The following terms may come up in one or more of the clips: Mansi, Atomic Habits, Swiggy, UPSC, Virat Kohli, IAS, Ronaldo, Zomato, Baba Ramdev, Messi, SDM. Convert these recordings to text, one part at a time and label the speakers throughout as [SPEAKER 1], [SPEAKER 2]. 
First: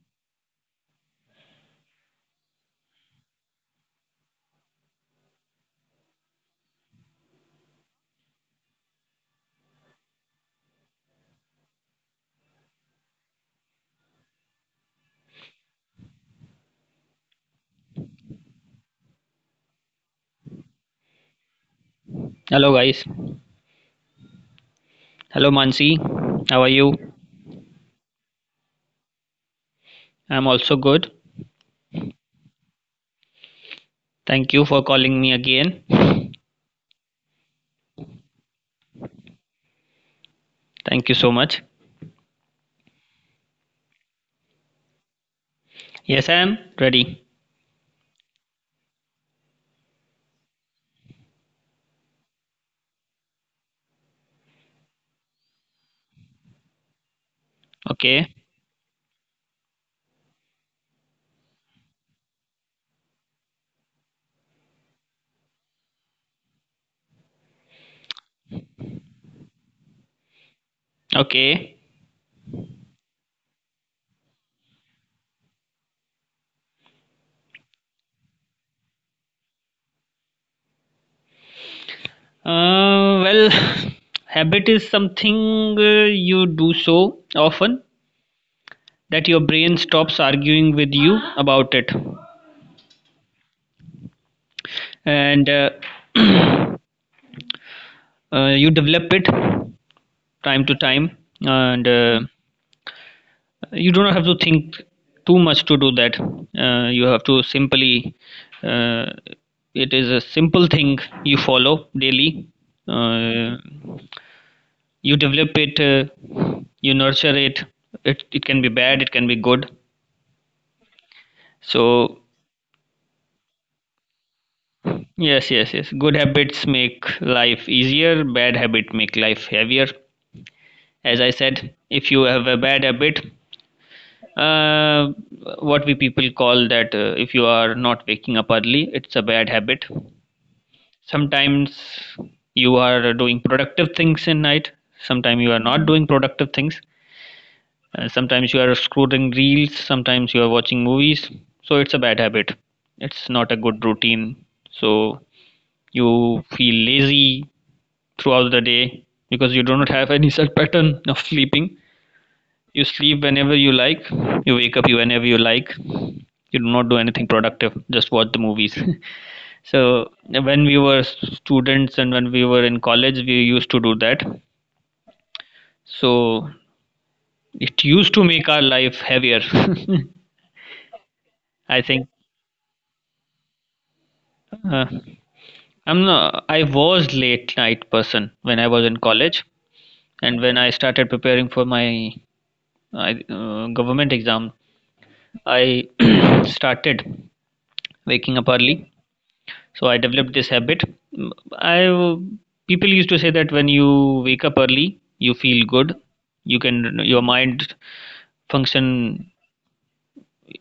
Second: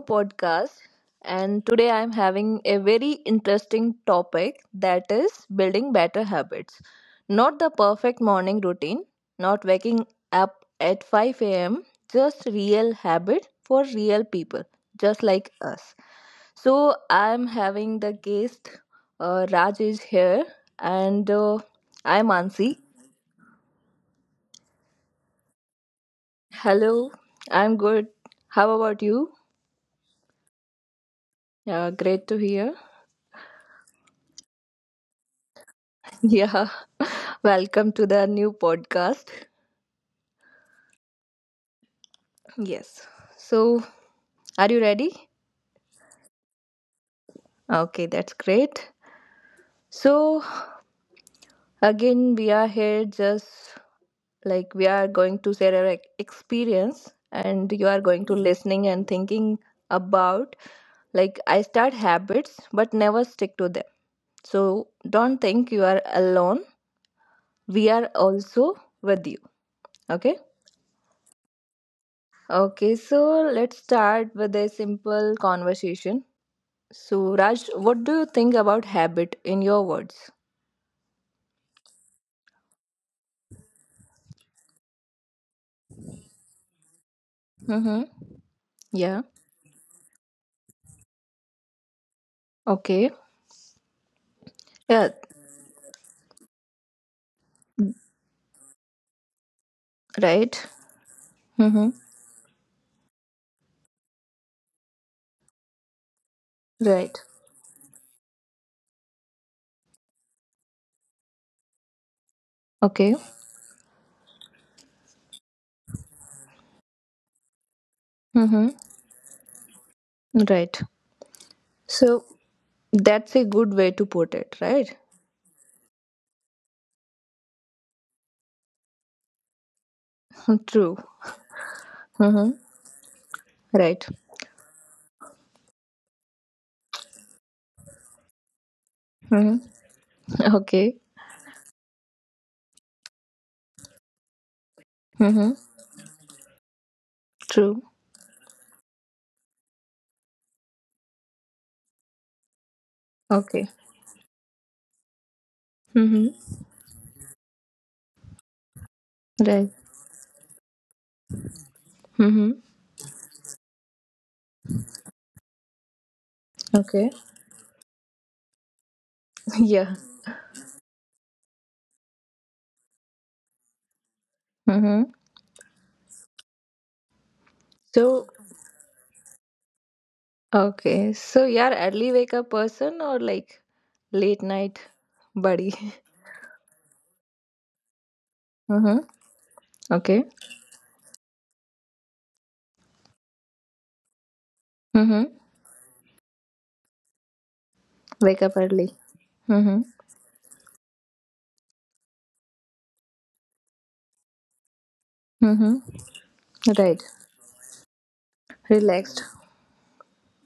[SPEAKER 1] podcast. And today I'm having a very interesting topic that is building better habits. Not the perfect morning routine, not waking up at 5 a.m., just real habit for real people, just like us. So I'm having the guest Raj is here, and I'm
[SPEAKER 2] Hello,
[SPEAKER 1] Ansi.
[SPEAKER 2] guys. Hello, Mansi. How are you?
[SPEAKER 1] Hello, I'm good. How about you?
[SPEAKER 2] I'm also good.
[SPEAKER 1] Great to hear.
[SPEAKER 2] Thank you for calling me again.
[SPEAKER 1] Yeah, welcome to the new podcast.
[SPEAKER 2] Thank you so much.
[SPEAKER 1] Yes. So, are you ready?
[SPEAKER 2] Yes, I am ready.
[SPEAKER 1] Okay, that's great. So, again, we are here just like we are going to share our experience and you are going
[SPEAKER 2] Okay.
[SPEAKER 1] to listening and thinking about like I start habits but never stick to them. So, don't think you are alone. We are also with you. Okay?
[SPEAKER 2] Okay.
[SPEAKER 1] Okay, so let's start with a simple conversation. So, Raj, what do you think about habit in your words?
[SPEAKER 2] Well, habit is something uh, you do so often
[SPEAKER 1] Mm-hmm.
[SPEAKER 2] that
[SPEAKER 1] Yeah.
[SPEAKER 2] your brain stops arguing with you about it.
[SPEAKER 1] Okay. Yeah.
[SPEAKER 2] And you develop it time to
[SPEAKER 1] Right.
[SPEAKER 2] time. And
[SPEAKER 1] Mm-hmm.
[SPEAKER 2] uh, you don't have to think too much to do that. You have
[SPEAKER 1] Right.
[SPEAKER 2] to simply, uh, it is a simple thing you follow daily.
[SPEAKER 1] Okay.
[SPEAKER 2] uh, you develop it, you nurture it. It can be
[SPEAKER 1] Mm-hmm.
[SPEAKER 2] bad, it can be good.
[SPEAKER 1] Right.
[SPEAKER 2] So
[SPEAKER 1] So, that's a good way to put it, right?
[SPEAKER 2] yes, yes, yes, good habits make life easier, bad habit make life heavier.
[SPEAKER 1] True.
[SPEAKER 2] As I said, if you have a
[SPEAKER 1] Mm-hmm.
[SPEAKER 2] bad habit,
[SPEAKER 1] Right.
[SPEAKER 2] uh, what we people call that, if you are not waking up early, it's a bad
[SPEAKER 1] Mm-hmm.
[SPEAKER 2] habit.
[SPEAKER 1] Okay.
[SPEAKER 2] Sometimes you are doing productive things in night, sometimes you
[SPEAKER 1] Mm-hmm.
[SPEAKER 2] are not doing productive things.
[SPEAKER 1] True.
[SPEAKER 2] Sometimes you are scrolling reels, sometimes you are watching movies. So it's a bad habit, it's not a
[SPEAKER 1] Okay.
[SPEAKER 2] good routine. So you
[SPEAKER 1] Mm-hmm.
[SPEAKER 2] feel lazy throughout the day because you
[SPEAKER 1] Right.
[SPEAKER 2] do not have any set pattern of sleeping.
[SPEAKER 1] Mm-hmm.
[SPEAKER 2] You sleep whenever you like, you wake up you whenever you like, you do not do
[SPEAKER 1] Okay.
[SPEAKER 2] anything productive, just watch the movies.
[SPEAKER 1] Yeah.
[SPEAKER 2] So when we were students and when we were in college, we used to do that.
[SPEAKER 1] Mm-hmm.
[SPEAKER 2] So it used to
[SPEAKER 1] So,
[SPEAKER 2] make our life heavier.
[SPEAKER 1] okay. So, you're
[SPEAKER 2] I think
[SPEAKER 1] early wake up person or like late night
[SPEAKER 2] uh,
[SPEAKER 1] buddy?
[SPEAKER 2] I'm not, I was late night person when I was in
[SPEAKER 1] Mm-hmm.
[SPEAKER 2] college,
[SPEAKER 1] Okay.
[SPEAKER 2] and when I started preparing for my government exam,
[SPEAKER 1] Mm-hmm.
[SPEAKER 2] I started waking
[SPEAKER 1] Wake
[SPEAKER 2] up
[SPEAKER 1] up
[SPEAKER 2] early.
[SPEAKER 1] early.
[SPEAKER 2] So
[SPEAKER 1] Mm-hmm.
[SPEAKER 2] I developed this habit. Mm, I w- People used to say that when you wake up early, you feel
[SPEAKER 1] Mm-hmm.
[SPEAKER 2] good. You can
[SPEAKER 1] Right.
[SPEAKER 2] your mind function,
[SPEAKER 1] Relaxed.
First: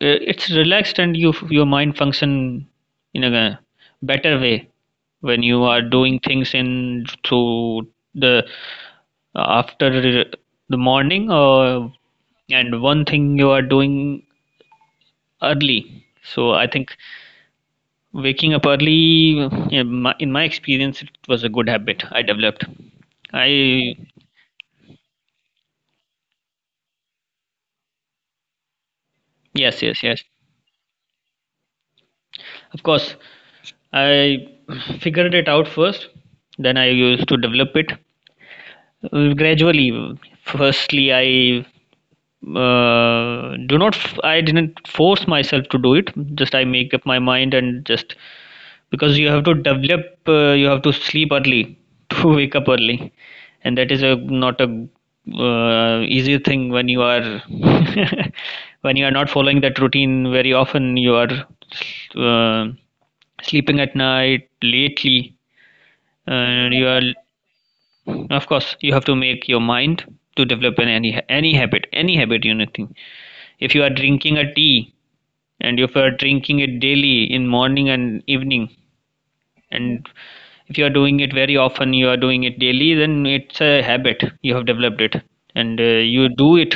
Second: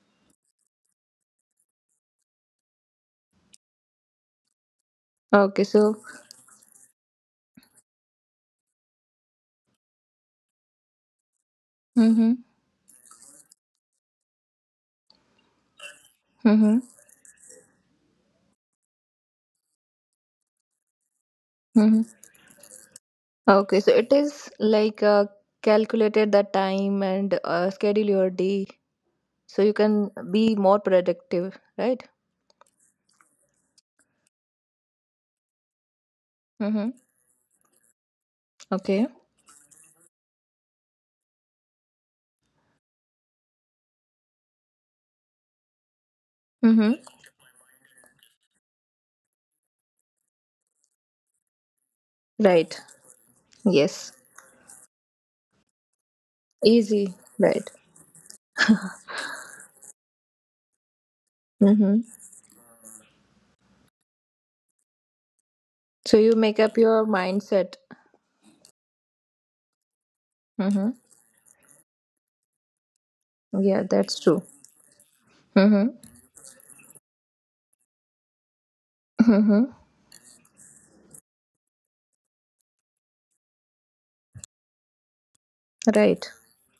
[SPEAKER 2] it's relaxed and your mind function in a better way when you
[SPEAKER 1] Okay.
[SPEAKER 2] are
[SPEAKER 1] So.
[SPEAKER 2] doing things in through the after the morning or
[SPEAKER 1] Mm-hmm.
[SPEAKER 2] and one thing you are doing early. So I
[SPEAKER 1] Mm-hmm.
[SPEAKER 2] think waking up early, in my experience, it was a good
[SPEAKER 1] Mm-hmm.
[SPEAKER 2] habit I developed.
[SPEAKER 1] Okay. So
[SPEAKER 2] I
[SPEAKER 1] it is like calculated the time and schedule your day so you
[SPEAKER 2] Yes,
[SPEAKER 1] can
[SPEAKER 2] yes, yes,
[SPEAKER 1] be more productive. Right.
[SPEAKER 2] of course. I figured it out first, then
[SPEAKER 1] Mm-hmm.
[SPEAKER 2] I used to develop it
[SPEAKER 1] Okay.
[SPEAKER 2] gradually. Firstly, I didn't force myself to do it, just I
[SPEAKER 1] Mm-hmm.
[SPEAKER 2] make up my mind. And just, because you have to develop, you have to sleep early to wake up
[SPEAKER 1] Right.
[SPEAKER 2] early. And that is
[SPEAKER 1] Yes.
[SPEAKER 2] a not a easy thing when you
[SPEAKER 1] Easy.
[SPEAKER 2] are,
[SPEAKER 1] Right.
[SPEAKER 2] when you are not following that routine very often. You are
[SPEAKER 1] Mm-hmm.
[SPEAKER 2] uh, sleeping at night lately.
[SPEAKER 1] So you make
[SPEAKER 2] And
[SPEAKER 1] up
[SPEAKER 2] you
[SPEAKER 1] your
[SPEAKER 2] are,
[SPEAKER 1] mindset.
[SPEAKER 2] of course you have to make your mind to develop
[SPEAKER 1] Mm-hmm.
[SPEAKER 2] an any habit, any habit, you anything. If
[SPEAKER 1] Yeah,
[SPEAKER 2] you are
[SPEAKER 1] that's
[SPEAKER 2] drinking
[SPEAKER 1] true.
[SPEAKER 2] a tea, and
[SPEAKER 1] Mm-hmm.
[SPEAKER 2] if you are drinking it daily in morning and evening,
[SPEAKER 1] Mm-hmm.
[SPEAKER 2] and if you are doing it very often, you are doing it daily, then it's a habit. You have developed it. And
[SPEAKER 1] Right.
[SPEAKER 2] you do it,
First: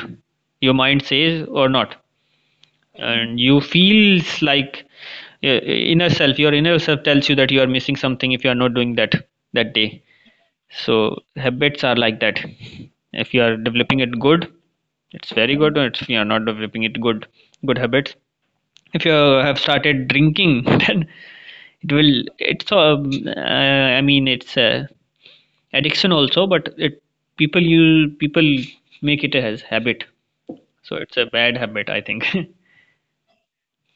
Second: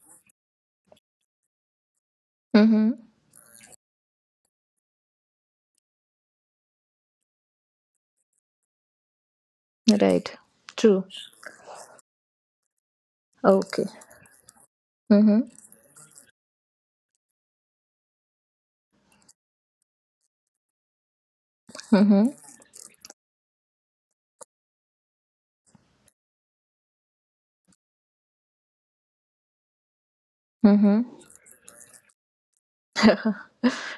[SPEAKER 2] your mind says or not.
[SPEAKER 1] Mm-hmm.
[SPEAKER 2] And you feels like uh, inner self your inner self tells you that you are missing something if you are not doing that, that day.
[SPEAKER 1] Right. True.
[SPEAKER 2] So habits are like that. If you are
[SPEAKER 1] Okay.
[SPEAKER 2] developing it good, it's
[SPEAKER 1] Mm-hmm.
[SPEAKER 2] very good. Or if you are not developing it good, good habits. If you have started drinking, then it will.
[SPEAKER 1] Mm-hmm.
[SPEAKER 2] It's I mean, it's addiction also, but it people make it as habit. So
[SPEAKER 1] Mm-hmm.
[SPEAKER 2] it's a bad habit, I think.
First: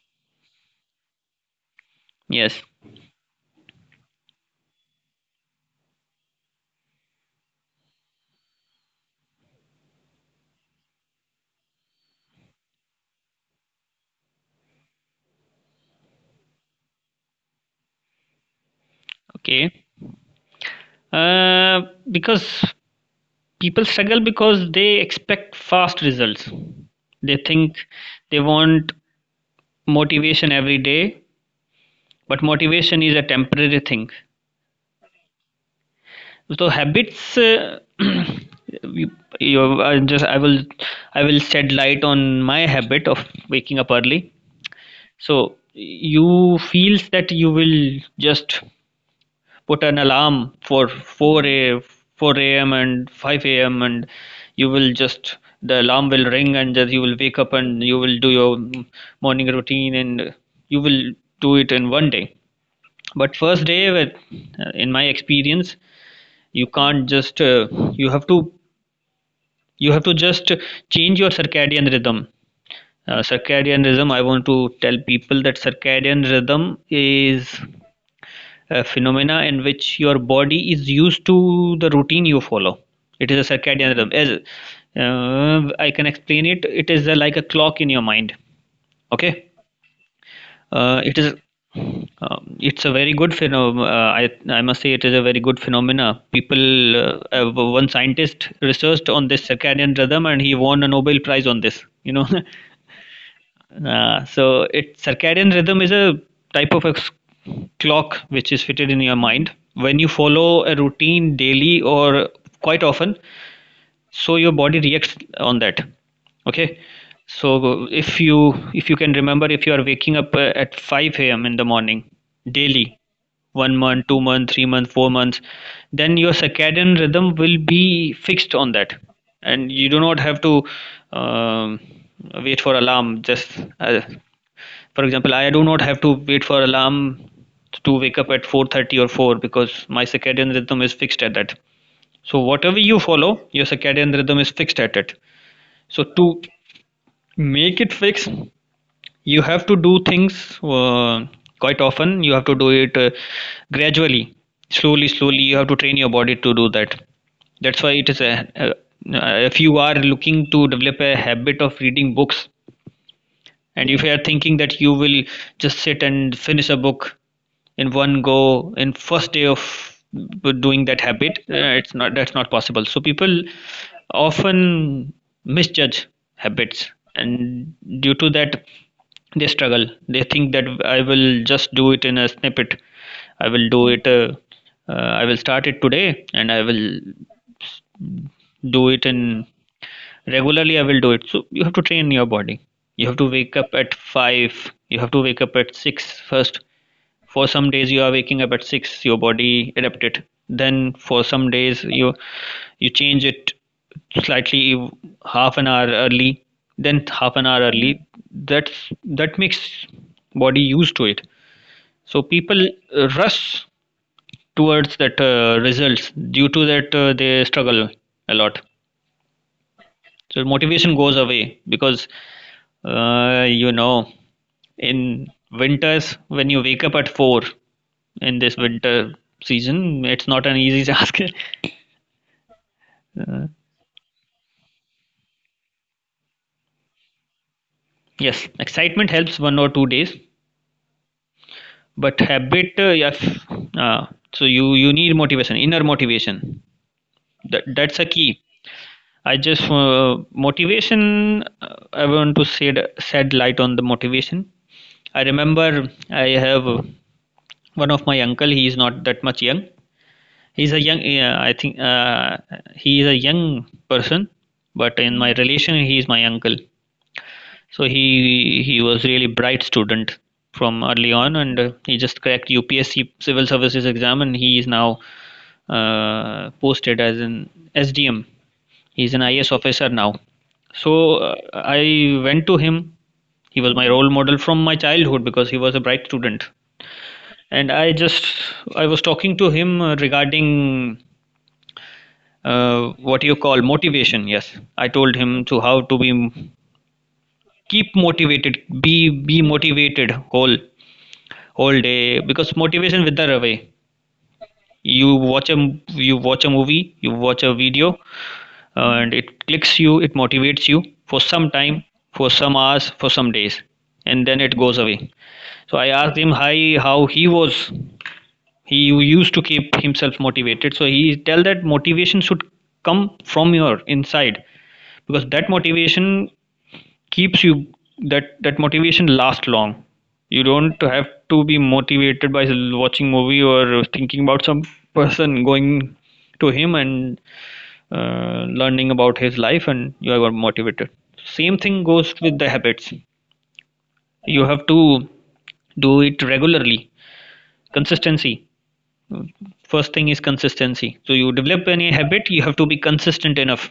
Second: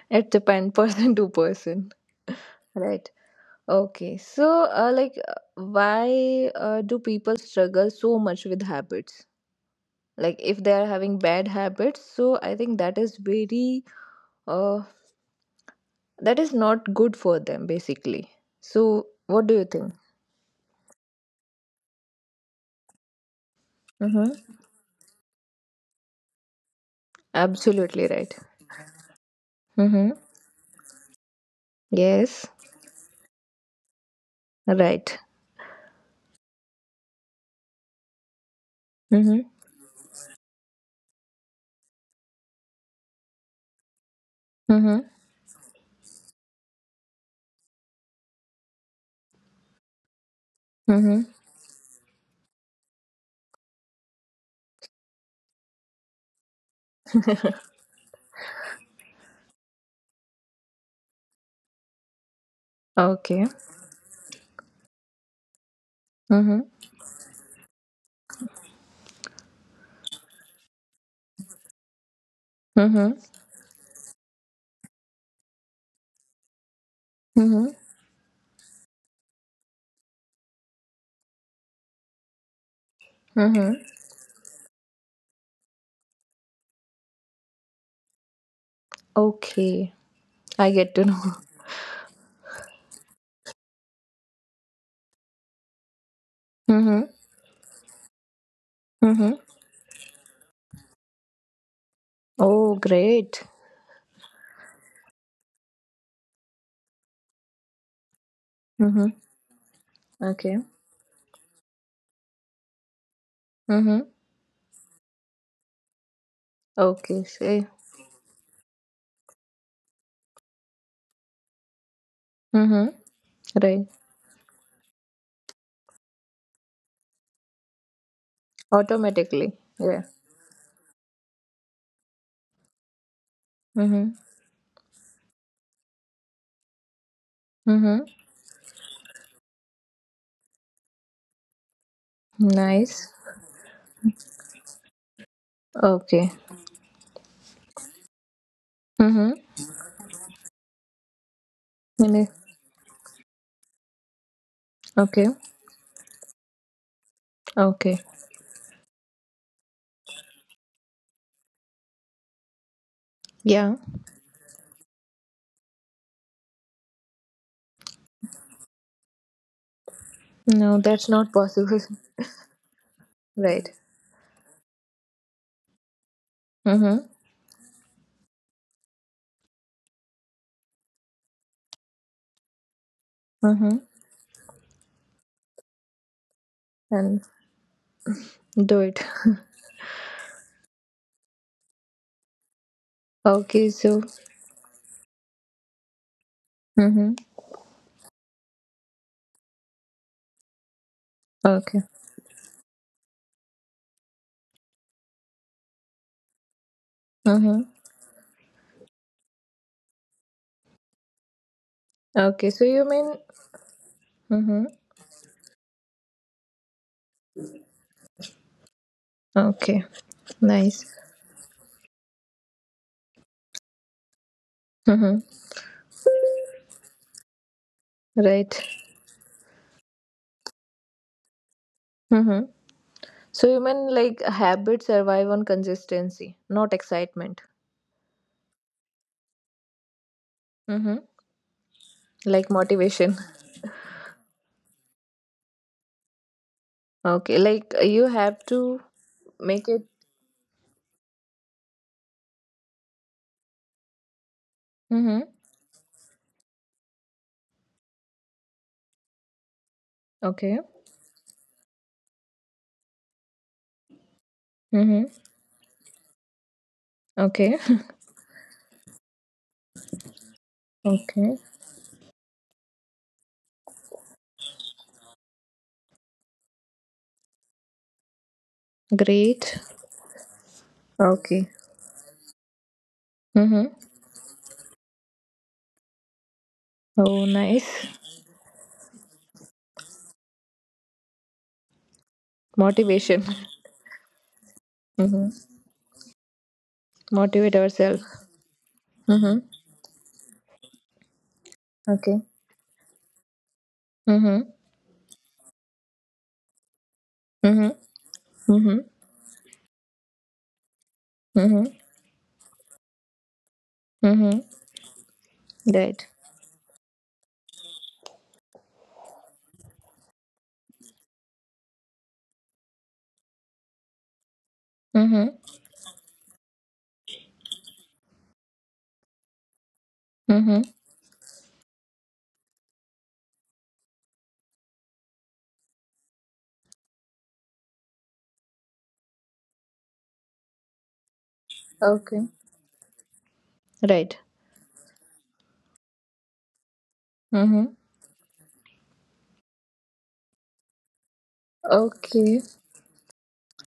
[SPEAKER 1] It depends person to person.
[SPEAKER 2] Yes.
[SPEAKER 1] Right. Okay. So, like, why do people struggle so much with habits? Like, if they are having bad habits, so I think that is very, uh, that is not good for them, basically. So, what do you
[SPEAKER 2] Okay.
[SPEAKER 1] think?
[SPEAKER 2] Uh, because people struggle
[SPEAKER 1] Mm-hmm.
[SPEAKER 2] because they expect fast results. They think
[SPEAKER 1] Absolutely right.
[SPEAKER 2] they want
[SPEAKER 1] Mm-hmm.
[SPEAKER 2] motivation every day, but
[SPEAKER 1] Yes.
[SPEAKER 2] motivation is a temporary thing.
[SPEAKER 1] Right.
[SPEAKER 2] So habits, you,
[SPEAKER 1] Mm-hmm.
[SPEAKER 2] you I will shed light on my habit of waking up early.
[SPEAKER 1] Mm-hmm.
[SPEAKER 2] So you feels that you will just put an alarm for
[SPEAKER 1] Mm-hmm.
[SPEAKER 2] 4 a, 4 a.m and 5 a.m. And you will just, the alarm will ring, and just you will wake up and you will do your morning routine, and you will do it in one day. But
[SPEAKER 1] okay.
[SPEAKER 2] first day with, in my experience,
[SPEAKER 1] Mm-hmm.
[SPEAKER 2] you can't just, you have to just change your circadian rhythm.
[SPEAKER 1] Mm-hmm.
[SPEAKER 2] Circadian rhythm, I want to tell people that circadian rhythm is
[SPEAKER 1] Mm-hmm.
[SPEAKER 2] a phenomena in which your body is used to the routine you follow. It is a
[SPEAKER 1] Mm-hmm.
[SPEAKER 2] circadian rhythm. As I can explain it, it is a, like a clock in your mind. Okay.
[SPEAKER 1] Okay. I get to
[SPEAKER 2] It is,
[SPEAKER 1] know.
[SPEAKER 2] it's a very good phenom. I must say it is a very good phenomena. People,
[SPEAKER 1] Mm-hmm.
[SPEAKER 2] one scientist researched on
[SPEAKER 1] Mm-hmm.
[SPEAKER 2] this circadian rhythm, and he won a Nobel Prize on this. You know.
[SPEAKER 1] Oh, great.
[SPEAKER 2] So it circadian rhythm is a type of a clock which is fitted in
[SPEAKER 1] Mm-hmm.
[SPEAKER 2] your mind. When you
[SPEAKER 1] Okay.
[SPEAKER 2] follow a routine daily or quite often,
[SPEAKER 1] Mm-hmm.
[SPEAKER 2] so your body reacts on that. Okay.
[SPEAKER 1] Okay. See.
[SPEAKER 2] So if you can remember, if you are waking up at 5 a.m in the morning
[SPEAKER 1] Mm-hmm.
[SPEAKER 2] daily, one
[SPEAKER 1] Right.
[SPEAKER 2] month 2 month, 3 month, 4 months, then your circadian rhythm will be fixed on that.
[SPEAKER 1] Automatically.
[SPEAKER 2] And you do
[SPEAKER 1] Yeah.
[SPEAKER 2] not have to, um, wait for alarm. Just,
[SPEAKER 1] Mm-hmm.
[SPEAKER 2] for example, I do not have to wait for alarm to
[SPEAKER 1] Mm-hmm.
[SPEAKER 2] wake up at 4:30 or 4 because my circadian rhythm is fixed at that. So whatever you
[SPEAKER 1] Nice.
[SPEAKER 2] follow, your circadian rhythm is fixed at it. So
[SPEAKER 1] Okay.
[SPEAKER 2] to make it fixed,
[SPEAKER 1] Mm-hmm.
[SPEAKER 2] you have to do things, quite often.
[SPEAKER 1] Really?
[SPEAKER 2] You have to do it, gradually, slowly,
[SPEAKER 1] Okay.
[SPEAKER 2] slowly. You have to train your body to do that. That's why
[SPEAKER 1] Okay.
[SPEAKER 2] it is a if you are looking to develop a habit of reading books,
[SPEAKER 1] Yeah.
[SPEAKER 2] and if you are thinking that you will just sit and finish a book in one go in first day of
[SPEAKER 1] No,
[SPEAKER 2] doing that
[SPEAKER 1] that's not
[SPEAKER 2] habit,
[SPEAKER 1] possible.
[SPEAKER 2] it's not that's not possible. So people
[SPEAKER 1] right.
[SPEAKER 2] often misjudge habits,
[SPEAKER 1] Mm-hmm.
[SPEAKER 2] and due to that, they struggle. They think that I will just do it in a snippet. I will
[SPEAKER 1] Mm-hmm.
[SPEAKER 2] do it. I will start it today, and I will
[SPEAKER 1] And do
[SPEAKER 2] do
[SPEAKER 1] it.
[SPEAKER 2] it in regularly, I will do it. So you have to train your body. You have to wake
[SPEAKER 1] okay.
[SPEAKER 2] up at
[SPEAKER 1] So.
[SPEAKER 2] 5. You have to wake up at 6 first.
[SPEAKER 1] Mm-hmm.
[SPEAKER 2] For some days, you are waking up at 6. Your body adapted. Then for some
[SPEAKER 1] Okay.
[SPEAKER 2] days, you change it slightly, half an hour early. Then half an hour
[SPEAKER 1] Mm-hmm.
[SPEAKER 2] early. That makes body used to it. So
[SPEAKER 1] Okay. So
[SPEAKER 2] people
[SPEAKER 1] you mean.
[SPEAKER 2] rush
[SPEAKER 1] Mm-hmm.
[SPEAKER 2] towards that, results. Due to that, they struggle a lot.
[SPEAKER 1] Okay.
[SPEAKER 2] So
[SPEAKER 1] Nice.
[SPEAKER 2] motivation goes away because, uh, you know,
[SPEAKER 1] Mm-hmm.
[SPEAKER 2] in winters, when you wake up at 4 in
[SPEAKER 1] Right.
[SPEAKER 2] this winter season, it's not an easy task.
[SPEAKER 1] Mm-hmm. So
[SPEAKER 2] Uh,
[SPEAKER 1] you mean like habits survive on consistency, not excitement.
[SPEAKER 2] yes, excitement helps 1 or 2 days,
[SPEAKER 1] Mm-hmm.
[SPEAKER 2] but
[SPEAKER 1] Like
[SPEAKER 2] habit,
[SPEAKER 1] motivation.
[SPEAKER 2] yes. Uh, so you need motivation, inner motivation.
[SPEAKER 1] Okay. Like
[SPEAKER 2] That's a
[SPEAKER 1] you
[SPEAKER 2] key.
[SPEAKER 1] have to
[SPEAKER 2] I just
[SPEAKER 1] make it.
[SPEAKER 2] Motivation. I want to shed light on the motivation. I
[SPEAKER 1] Mm-hmm.
[SPEAKER 2] remember I have, one of my uncle. He is not that much young,
[SPEAKER 1] Okay.
[SPEAKER 2] he's a young, I think, he is a young person, but
[SPEAKER 1] Mm-hmm.
[SPEAKER 2] in my relation he is my uncle.
[SPEAKER 1] Okay.
[SPEAKER 2] So he was really bright student from early
[SPEAKER 1] Okay.
[SPEAKER 2] on, and he just cracked UPSC civil services exam, and he is now, posted as an SDM. He's an IAS
[SPEAKER 1] Great.
[SPEAKER 2] officer now. So
[SPEAKER 1] Okay.
[SPEAKER 2] I went to him. He
[SPEAKER 1] Mm-hmm.
[SPEAKER 2] was my role model from my childhood because he was a bright student.
[SPEAKER 1] Oh,
[SPEAKER 2] And
[SPEAKER 1] nice.
[SPEAKER 2] I was talking to him, regarding,
[SPEAKER 1] Motivation.
[SPEAKER 2] what you call motivation. Yes, I told him
[SPEAKER 1] Mm-hmm.
[SPEAKER 2] to how to be,
[SPEAKER 1] Motivate
[SPEAKER 2] keep
[SPEAKER 1] ourselves.
[SPEAKER 2] motivated. Be
[SPEAKER 1] Mm-hmm.
[SPEAKER 2] motivated whole day
[SPEAKER 1] Okay.
[SPEAKER 2] because motivation wither away.
[SPEAKER 1] Mm-hmm.
[SPEAKER 2] you watch a you watch a movie, you watch a
[SPEAKER 1] Mm-hmm.
[SPEAKER 2] video,
[SPEAKER 1] Mm-hmm.
[SPEAKER 2] and it clicks you, it motivates you for some
[SPEAKER 1] Mm-hmm.
[SPEAKER 2] time, for some hours, for some days, and
[SPEAKER 1] Mm-hmm.
[SPEAKER 2] then it goes away. So I
[SPEAKER 1] Right.
[SPEAKER 2] asked him how, how he was he used to keep himself motivated. So he tell that motivation should come from your inside, because
[SPEAKER 1] Mm-hmm.
[SPEAKER 2] that motivation keeps you, that motivation lasts long. You
[SPEAKER 1] Mm-hmm.
[SPEAKER 2] don't have to be motivated by watching movie, or thinking about some person, going to him and learning about his life, and you are motivated. Same thing goes
[SPEAKER 1] Okay.
[SPEAKER 2] with the habits.
[SPEAKER 1] Right.
[SPEAKER 2] You have to do it regularly.
[SPEAKER 1] Mm-hmm.
[SPEAKER 2] Consistency, first thing is consistency. So you develop any habit, you
[SPEAKER 1] Okay.
[SPEAKER 2] have to be consistent enough.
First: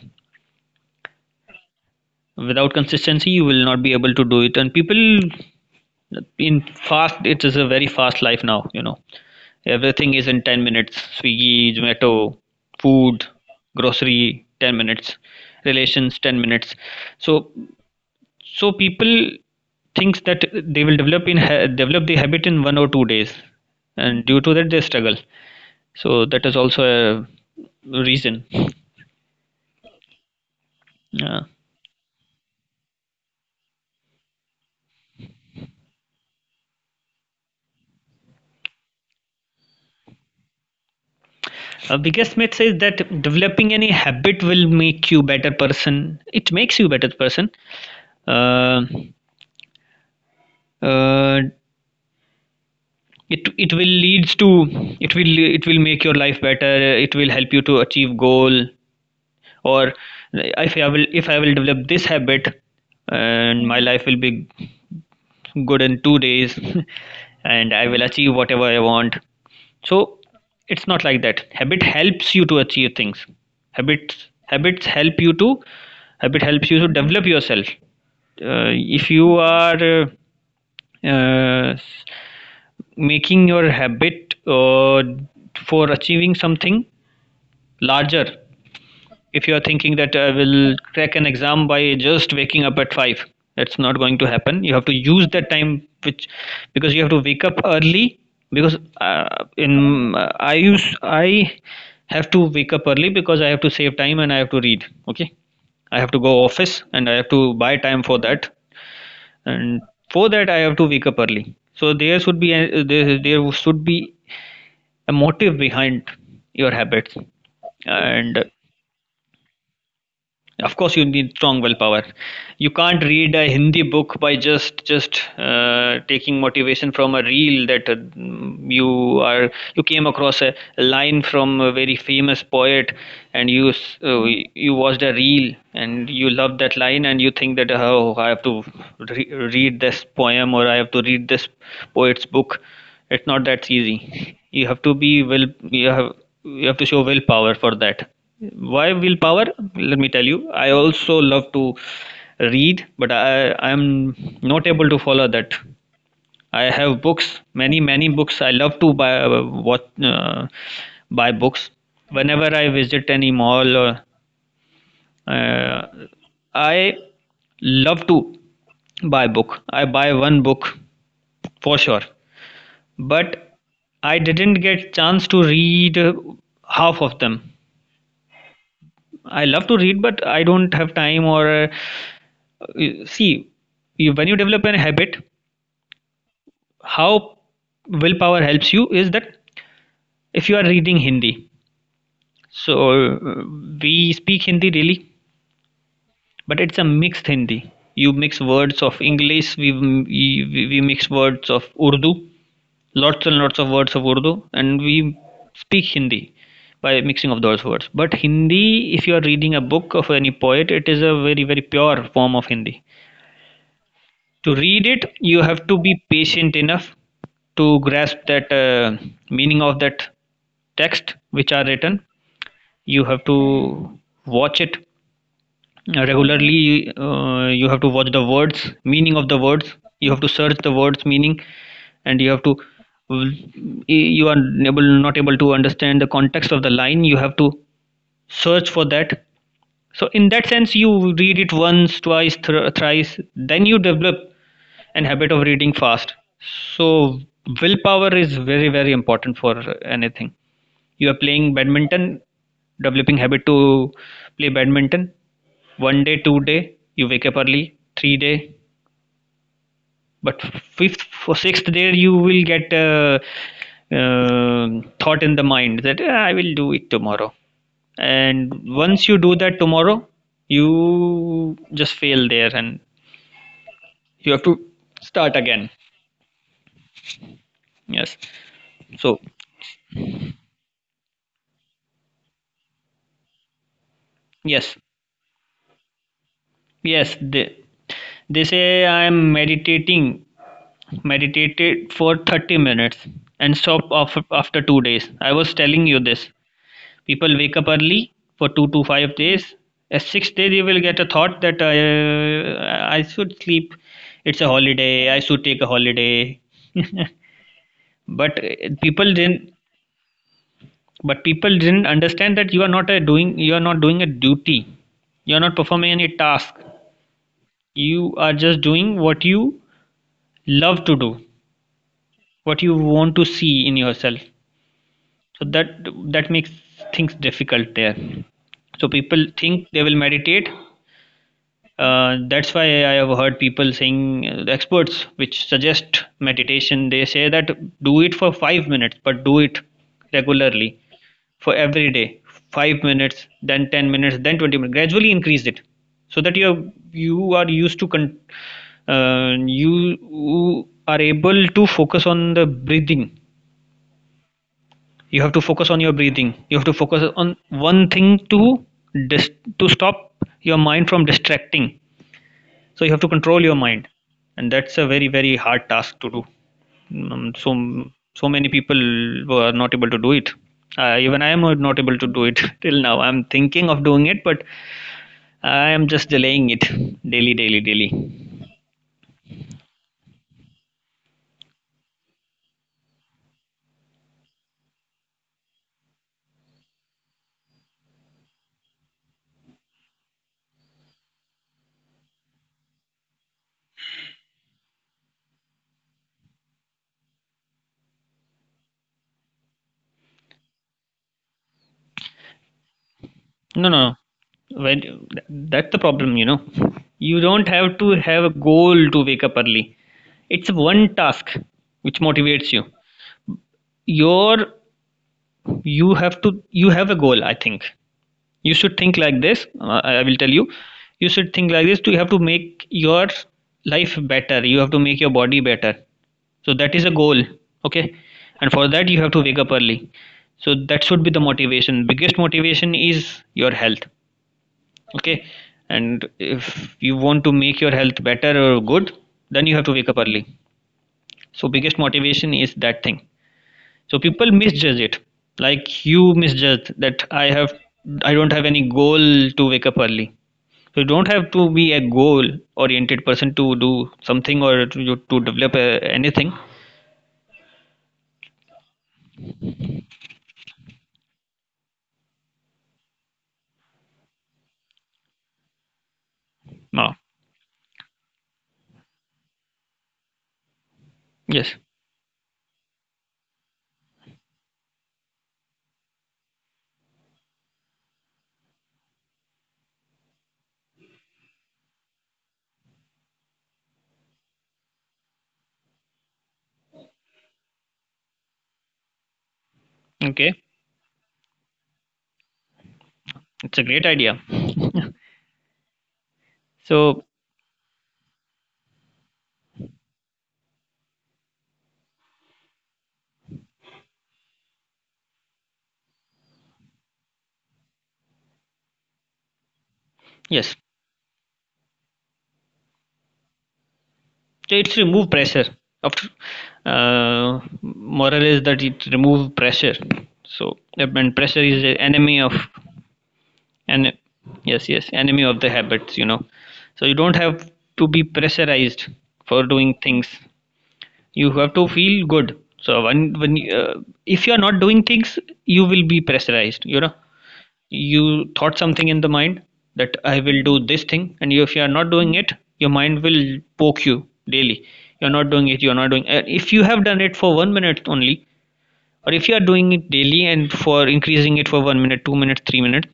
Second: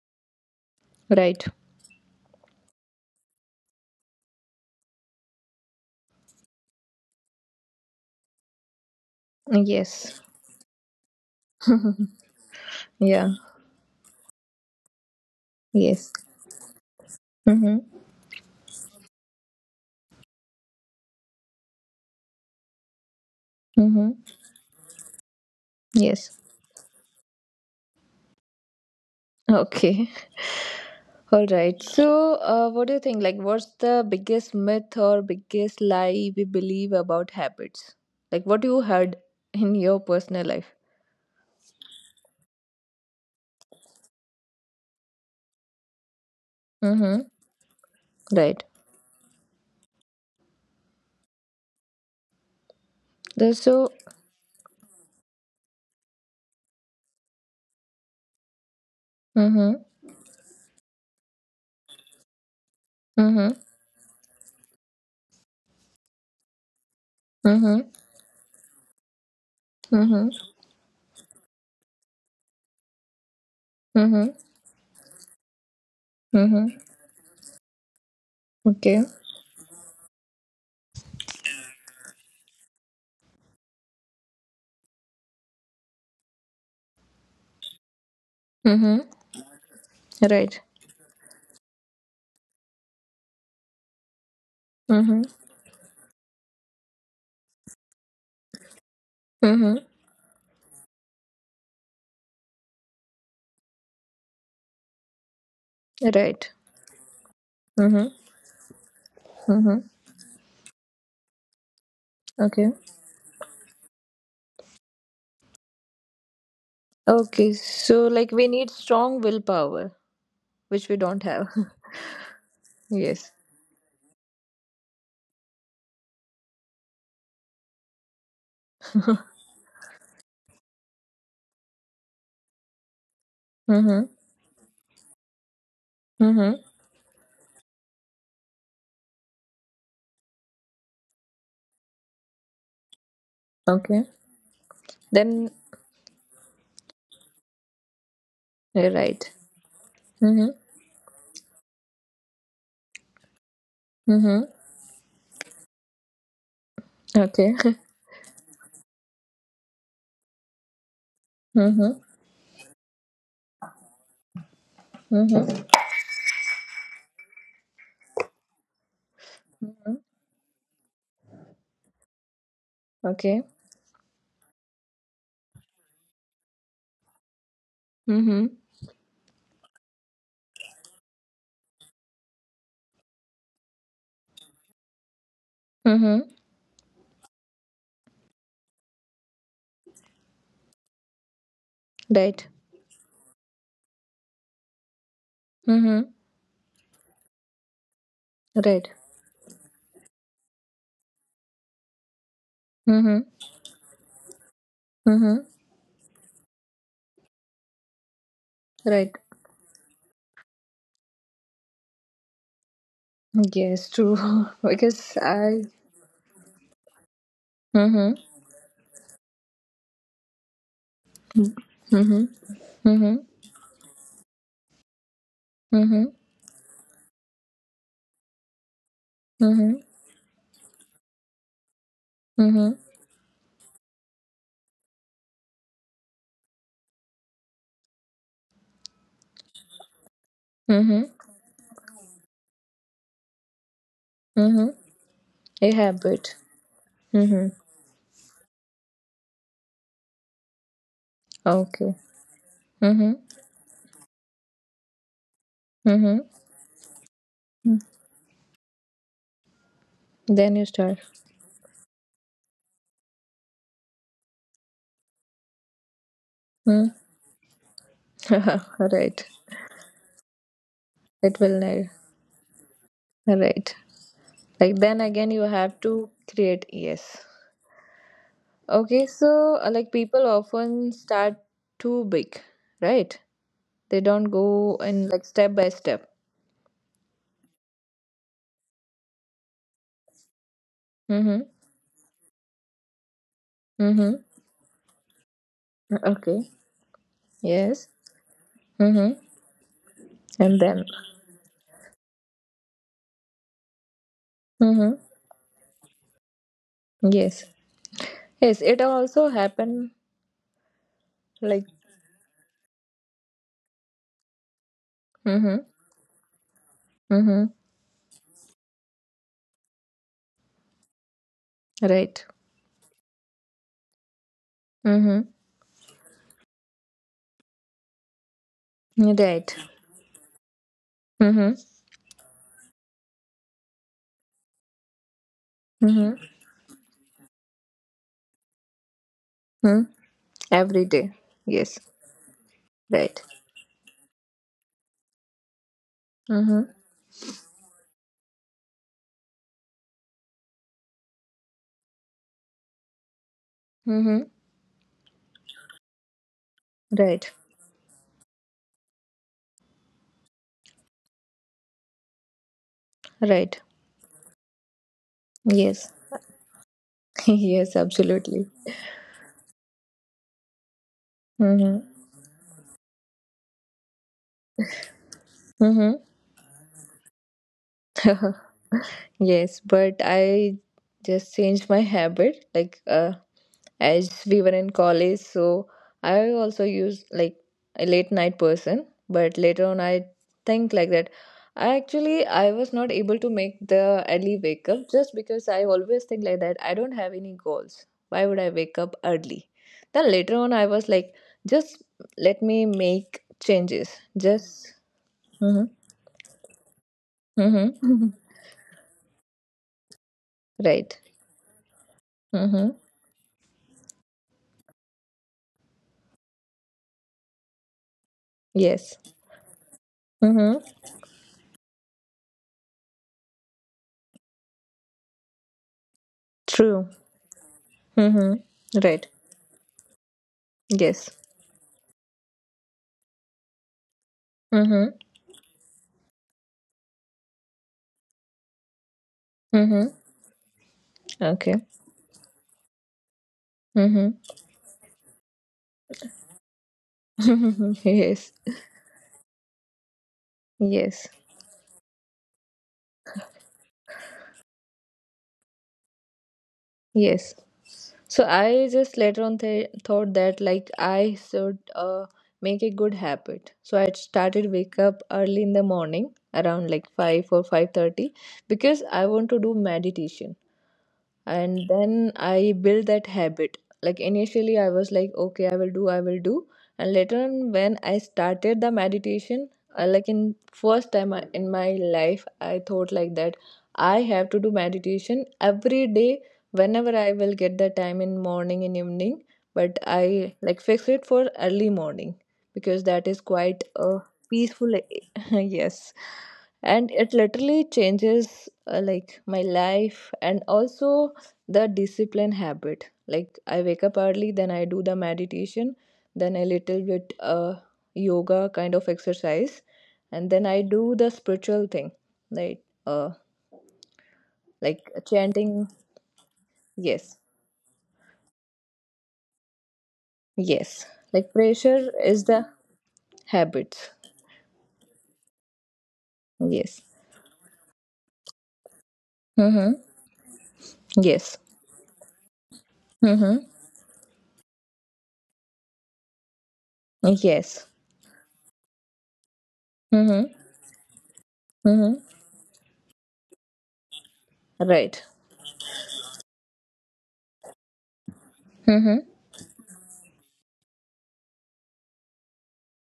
[SPEAKER 1] Right.
[SPEAKER 2] Without consistency, you will not be able to do it. And people, in fast it is a very fast life now, everything
[SPEAKER 1] Yes.
[SPEAKER 2] is in 10 minutes. Swiggy,
[SPEAKER 1] Mhm.
[SPEAKER 2] Zomato food,
[SPEAKER 1] Yeah.
[SPEAKER 2] grocery 10 minutes,
[SPEAKER 1] Yes.
[SPEAKER 2] relations 10 minutes. so
[SPEAKER 1] Mm-hmm.
[SPEAKER 2] so people thinks that they will develop the habit in 1 or 2 days,
[SPEAKER 1] Mm-hmm.
[SPEAKER 2] and due to that they struggle. So
[SPEAKER 1] Yes.
[SPEAKER 2] that is also a reason.
[SPEAKER 1] Okay.
[SPEAKER 2] Yeah.
[SPEAKER 1] All right. So, what do you think? Like, what's the biggest myth or biggest lie we believe about habits? Like, what you heard in your personal life?
[SPEAKER 2] A biggest myth is that developing any habit will make you better person. It makes you better
[SPEAKER 1] Mm-hmm.
[SPEAKER 2] person.
[SPEAKER 1] Right.
[SPEAKER 2] uh, uh, it
[SPEAKER 1] There's
[SPEAKER 2] it will
[SPEAKER 1] so.
[SPEAKER 2] leads to, it will make your life better, it will help you to achieve goal.
[SPEAKER 1] Mm-hmm.
[SPEAKER 2] Or if I will develop this habit,
[SPEAKER 1] Mm-hmm.
[SPEAKER 2] and my life will be good in 2 days, and I
[SPEAKER 1] Mm-hmm.
[SPEAKER 2] will achieve whatever I want. So
[SPEAKER 1] Mm-hmm.
[SPEAKER 2] it's not like that. Habit helps you to achieve things. Habits
[SPEAKER 1] Mm-hmm.
[SPEAKER 2] habits help you to, habit helps you to
[SPEAKER 1] Mm-hmm.
[SPEAKER 2] develop yourself. Uh, if
[SPEAKER 1] Okay.
[SPEAKER 2] you are uh, uh, making your habit for achieving something larger,
[SPEAKER 1] Mm-hmm.
[SPEAKER 2] if you're thinking that I will
[SPEAKER 1] Right.
[SPEAKER 2] crack an exam by just waking up at five, that's not going to happen. You have to use
[SPEAKER 1] Mm-hmm.
[SPEAKER 2] that time, which, because you have to wake up early. Because
[SPEAKER 1] Mm-hmm.
[SPEAKER 2] in I use I have to wake up early because I have to save time and I have to read. Okay, I have to go
[SPEAKER 1] Right.
[SPEAKER 2] office and I have to buy time for
[SPEAKER 1] Mm-hmm.
[SPEAKER 2] that, and
[SPEAKER 1] Mm-hmm.
[SPEAKER 2] for that I have to wake up early. So there should be a,
[SPEAKER 1] Okay.
[SPEAKER 2] there should be a motive behind your habits,
[SPEAKER 1] Okay. So,
[SPEAKER 2] and
[SPEAKER 1] like, we need strong willpower
[SPEAKER 2] of course, you
[SPEAKER 1] which we
[SPEAKER 2] need
[SPEAKER 1] don't
[SPEAKER 2] strong
[SPEAKER 1] have.
[SPEAKER 2] willpower. You can't read a
[SPEAKER 1] yes.
[SPEAKER 2] Hindi book by just taking motivation from a reel that you came across a line from a very famous poet, and uh,
[SPEAKER 1] Mhm.
[SPEAKER 2] you watched a reel and you love that
[SPEAKER 1] Mhm.
[SPEAKER 2] line and you think that, oh, I have to read this poem or I have to read this poet's book. It's not that easy.
[SPEAKER 1] Okay.
[SPEAKER 2] You have to be will
[SPEAKER 1] Then
[SPEAKER 2] you have you have to show willpower for that. Why
[SPEAKER 1] you're
[SPEAKER 2] willpower?
[SPEAKER 1] right.
[SPEAKER 2] Let me tell you. I
[SPEAKER 1] Mhm.
[SPEAKER 2] also love to read, but I am
[SPEAKER 1] Mhm.
[SPEAKER 2] not able to follow that. I have books,
[SPEAKER 1] Okay.
[SPEAKER 2] many many books. I love to buy what buy books.
[SPEAKER 1] mhm.
[SPEAKER 2] Whenever I visit any mall, or,
[SPEAKER 1] Mhm.
[SPEAKER 2] uh, I love to buy book. I buy
[SPEAKER 1] Mhm.
[SPEAKER 2] one book for sure, but
[SPEAKER 1] Okay.
[SPEAKER 2] I didn't get chance to read half of them.
[SPEAKER 1] Mhm.
[SPEAKER 2] I love to read, but I don't have time or you- see you, when you develop an habit,
[SPEAKER 1] Mhm.
[SPEAKER 2] how willpower helps you is that if you are reading Hindi,
[SPEAKER 1] Right.
[SPEAKER 2] so we speak Hindi really,
[SPEAKER 1] Mhm.
[SPEAKER 2] but it's a mixed Hindi. You mix words of
[SPEAKER 1] Right.
[SPEAKER 2] English. We mix words of Urdu, lots and
[SPEAKER 1] Mhm.
[SPEAKER 2] lots of words of Urdu, and we
[SPEAKER 1] Mhm.
[SPEAKER 2] speak Hindi by mixing of those words. But Hindi, if you are
[SPEAKER 1] Right.
[SPEAKER 2] reading a book of any poet, it is a very very pure form of Hindi.
[SPEAKER 1] Yes.
[SPEAKER 2] To
[SPEAKER 1] True.
[SPEAKER 2] read it,
[SPEAKER 1] because
[SPEAKER 2] you have to
[SPEAKER 1] I.
[SPEAKER 2] be patient enough to grasp
[SPEAKER 1] Mhm.
[SPEAKER 2] that meaning of that text which are
[SPEAKER 1] Mhm.
[SPEAKER 2] written.
[SPEAKER 1] Mhm.
[SPEAKER 2] You have
[SPEAKER 1] Mhm.
[SPEAKER 2] to watch it
[SPEAKER 1] Mhm.
[SPEAKER 2] regularly. You have to watch the words, meaning of the words. You have to search the words meaning, and you have to.
[SPEAKER 1] Mhm.
[SPEAKER 2] You are able, not able to understand the context of the line. You have to search for that. So in that sense you
[SPEAKER 1] Mhm.
[SPEAKER 2] read it once, twice, thrice, then you develop
[SPEAKER 1] Mhm.
[SPEAKER 2] an habit of reading
[SPEAKER 1] A
[SPEAKER 2] fast.
[SPEAKER 1] habit.
[SPEAKER 2] So
[SPEAKER 1] Mhm.
[SPEAKER 2] willpower is very very important for anything. You are playing
[SPEAKER 1] Okay.
[SPEAKER 2] badminton, developing
[SPEAKER 1] Mhm.
[SPEAKER 2] habit to play badminton. One day,
[SPEAKER 1] Mhm.
[SPEAKER 2] two day, you wake up early, three day, but
[SPEAKER 1] Then you
[SPEAKER 2] fifth
[SPEAKER 1] start.
[SPEAKER 2] or sixth, there you will get a, uh, thought in the mind that, "Ah, I will do it
[SPEAKER 1] Mm-hmm.
[SPEAKER 2] tomorrow," and once you
[SPEAKER 1] right.
[SPEAKER 2] do that tomorrow, you
[SPEAKER 1] it will
[SPEAKER 2] just
[SPEAKER 1] ne-
[SPEAKER 2] fail there and
[SPEAKER 1] right.
[SPEAKER 2] you have to
[SPEAKER 1] Like then
[SPEAKER 2] start
[SPEAKER 1] again you
[SPEAKER 2] again.
[SPEAKER 1] have to create. Yes.
[SPEAKER 2] Yes.
[SPEAKER 1] Okay.
[SPEAKER 2] So,
[SPEAKER 1] So like people often start too big, right? They don't
[SPEAKER 2] yes,
[SPEAKER 1] go in like step by step.
[SPEAKER 2] yes, they say, I am meditating,
[SPEAKER 1] Mm-hmm.
[SPEAKER 2] meditated for 30 minutes and stop after,
[SPEAKER 1] Mm-hmm.
[SPEAKER 2] after 2 days. I was telling you this.
[SPEAKER 1] Okay.
[SPEAKER 2] People wake up
[SPEAKER 1] Yes.
[SPEAKER 2] early for two to five
[SPEAKER 1] Mm-hmm.
[SPEAKER 2] days. A sixth day, they
[SPEAKER 1] And
[SPEAKER 2] will
[SPEAKER 1] then,
[SPEAKER 2] get a thought that I should sleep. It's a
[SPEAKER 1] mm-hmm,
[SPEAKER 2] holiday. I should take a holiday.
[SPEAKER 1] yes.
[SPEAKER 2] But
[SPEAKER 1] Yes, it
[SPEAKER 2] people
[SPEAKER 1] also
[SPEAKER 2] didn't.
[SPEAKER 1] happen.
[SPEAKER 2] But people
[SPEAKER 1] Like,
[SPEAKER 2] didn't understand that you are not a doing. You are not doing a duty. You are not
[SPEAKER 1] mm-hmm,
[SPEAKER 2] performing any task.
[SPEAKER 1] mm-hmm.
[SPEAKER 2] You are just doing what you love to do,
[SPEAKER 1] Right.
[SPEAKER 2] what you want to see in yourself.
[SPEAKER 1] Mm-hmm.
[SPEAKER 2] So that, that makes things difficult there. So people
[SPEAKER 1] Right.
[SPEAKER 2] think they will meditate.
[SPEAKER 1] Mm-hmm.
[SPEAKER 2] That's why I have heard people saying, experts which suggest
[SPEAKER 1] Mm-hmm.
[SPEAKER 2] meditation, they say that do it for 5 minutes, but do it
[SPEAKER 1] Mm-hmm.
[SPEAKER 2] regularly
[SPEAKER 1] Every day.
[SPEAKER 2] for
[SPEAKER 1] Yes.
[SPEAKER 2] every day. Five
[SPEAKER 1] Right.
[SPEAKER 2] minutes, then 10 minutes, then 20 minutes. Gradually increase it so that you are,
[SPEAKER 1] Mm-hmm.
[SPEAKER 2] you are used to con- you are able to focus on the breathing.
[SPEAKER 1] Mm-hmm.
[SPEAKER 2] You have to focus on your breathing. You have to focus on
[SPEAKER 1] Right.
[SPEAKER 2] one thing to dis- to stop your mind from distracting. So you have to control your
[SPEAKER 1] Right.
[SPEAKER 2] mind, and that's a very very hard task
[SPEAKER 1] Yes.
[SPEAKER 2] to do. So,
[SPEAKER 1] yes,
[SPEAKER 2] so many
[SPEAKER 1] absolutely.
[SPEAKER 2] people were not able to do it. Even I am not able
[SPEAKER 1] Mm-hmm.
[SPEAKER 2] to do it. Till now I'm thinking of doing it, but I am just
[SPEAKER 1] Mm-hmm.
[SPEAKER 2] delaying it daily, daily, daily.
[SPEAKER 1] yes, but I just changed my habit. Like as we were in college, so I also used like a late night person, but later on I think like that, I actually I was not able to make the early wake up just because I always think like that I don't have any goals. Why would I wake up early? Then later on I was like, just let me make
[SPEAKER 2] No, no, no.
[SPEAKER 1] changes,
[SPEAKER 2] when
[SPEAKER 1] just
[SPEAKER 2] th- that's
[SPEAKER 1] hmm,
[SPEAKER 2] the problem, you know. You don't have to
[SPEAKER 1] hmm.
[SPEAKER 2] have a goal to wake up early. It's one
[SPEAKER 1] Right.
[SPEAKER 2] task which motivates you.
[SPEAKER 1] Hmm.
[SPEAKER 2] Your, you have to, you have a goal, I think. You should think
[SPEAKER 1] Yes.
[SPEAKER 2] like this, I will tell you.
[SPEAKER 1] Hmm.
[SPEAKER 2] You should think like this, you have to make your life better, you have to make your body better. So that is a
[SPEAKER 1] True.
[SPEAKER 2] goal. Okay,
[SPEAKER 1] Hmm.
[SPEAKER 2] and for that you
[SPEAKER 1] Right.
[SPEAKER 2] have to wake up early. So that should
[SPEAKER 1] Yes.
[SPEAKER 2] be the motivation. Biggest motivation is your health.
[SPEAKER 1] Hmm.
[SPEAKER 2] Okay. And if you want to make your health better or good, then you have to
[SPEAKER 1] Hmm.
[SPEAKER 2] wake up early. So
[SPEAKER 1] Okay.
[SPEAKER 2] biggest motivation is that thing. So people misjudge it, like you misjudge that I have,
[SPEAKER 1] Mm-hmm.
[SPEAKER 2] I
[SPEAKER 1] yes,
[SPEAKER 2] don't have any goal to wake up early. So you
[SPEAKER 1] yes,
[SPEAKER 2] don't have to be a goal oriented person to do something or to develop anything.
[SPEAKER 1] yes. So I just later on thought that like I should make a good habit. So I started wake up early in the morning around like
[SPEAKER 2] No.
[SPEAKER 1] 5 or 5:30 because I want to do meditation.
[SPEAKER 2] Yes.
[SPEAKER 1] And then I built that habit. Like initially I was like okay I will do. And later on when I started the meditation, like in first time in my life I thought like that I have to do meditation every day, whenever I will get the time in morning and evening, but
[SPEAKER 2] Okay.
[SPEAKER 1] I like fix it for early morning because that is
[SPEAKER 2] It's a
[SPEAKER 1] quite
[SPEAKER 2] great
[SPEAKER 1] a
[SPEAKER 2] idea.
[SPEAKER 1] peaceful. Yes. And
[SPEAKER 2] So,
[SPEAKER 1] it literally changes, like, my life and also the discipline habit. Like I wake up early, then I do the meditation, then a little bit yoga kind of exercise, and then
[SPEAKER 2] yes.
[SPEAKER 1] I do the spiritual thing like uh,
[SPEAKER 2] So it's
[SPEAKER 1] like
[SPEAKER 2] remove pressure.
[SPEAKER 1] chanting.
[SPEAKER 2] After,
[SPEAKER 1] Yes.
[SPEAKER 2] moral is that it remove pressure. So
[SPEAKER 1] Yes,
[SPEAKER 2] and
[SPEAKER 1] like
[SPEAKER 2] pressure is the
[SPEAKER 1] pressure
[SPEAKER 2] enemy
[SPEAKER 1] is
[SPEAKER 2] of,
[SPEAKER 1] the
[SPEAKER 2] and
[SPEAKER 1] habits.
[SPEAKER 2] yes, yes, enemy of the habits, you know.
[SPEAKER 1] Yes.
[SPEAKER 2] So you don't have to be pressurized for doing
[SPEAKER 1] Mm-hmm.
[SPEAKER 2] things. You
[SPEAKER 1] Yes.
[SPEAKER 2] have to feel good. So when
[SPEAKER 1] Mm-hmm.
[SPEAKER 2] if you are not doing things, you will be pressurized, you know.
[SPEAKER 1] Yes.
[SPEAKER 2] You thought something in the mind that I
[SPEAKER 1] Mm-hmm.
[SPEAKER 2] will do this thing, and you, if you are not
[SPEAKER 1] Mm-hmm.
[SPEAKER 2] doing it, your mind will poke you daily.
[SPEAKER 1] Right.
[SPEAKER 2] You're not doing it, you're not doing if you have done it for 1 minute only,
[SPEAKER 1] Mm-hmm.
[SPEAKER 2] or if you are doing it daily and for increasing it for 1 minute, 2 minutes, 3 minutes,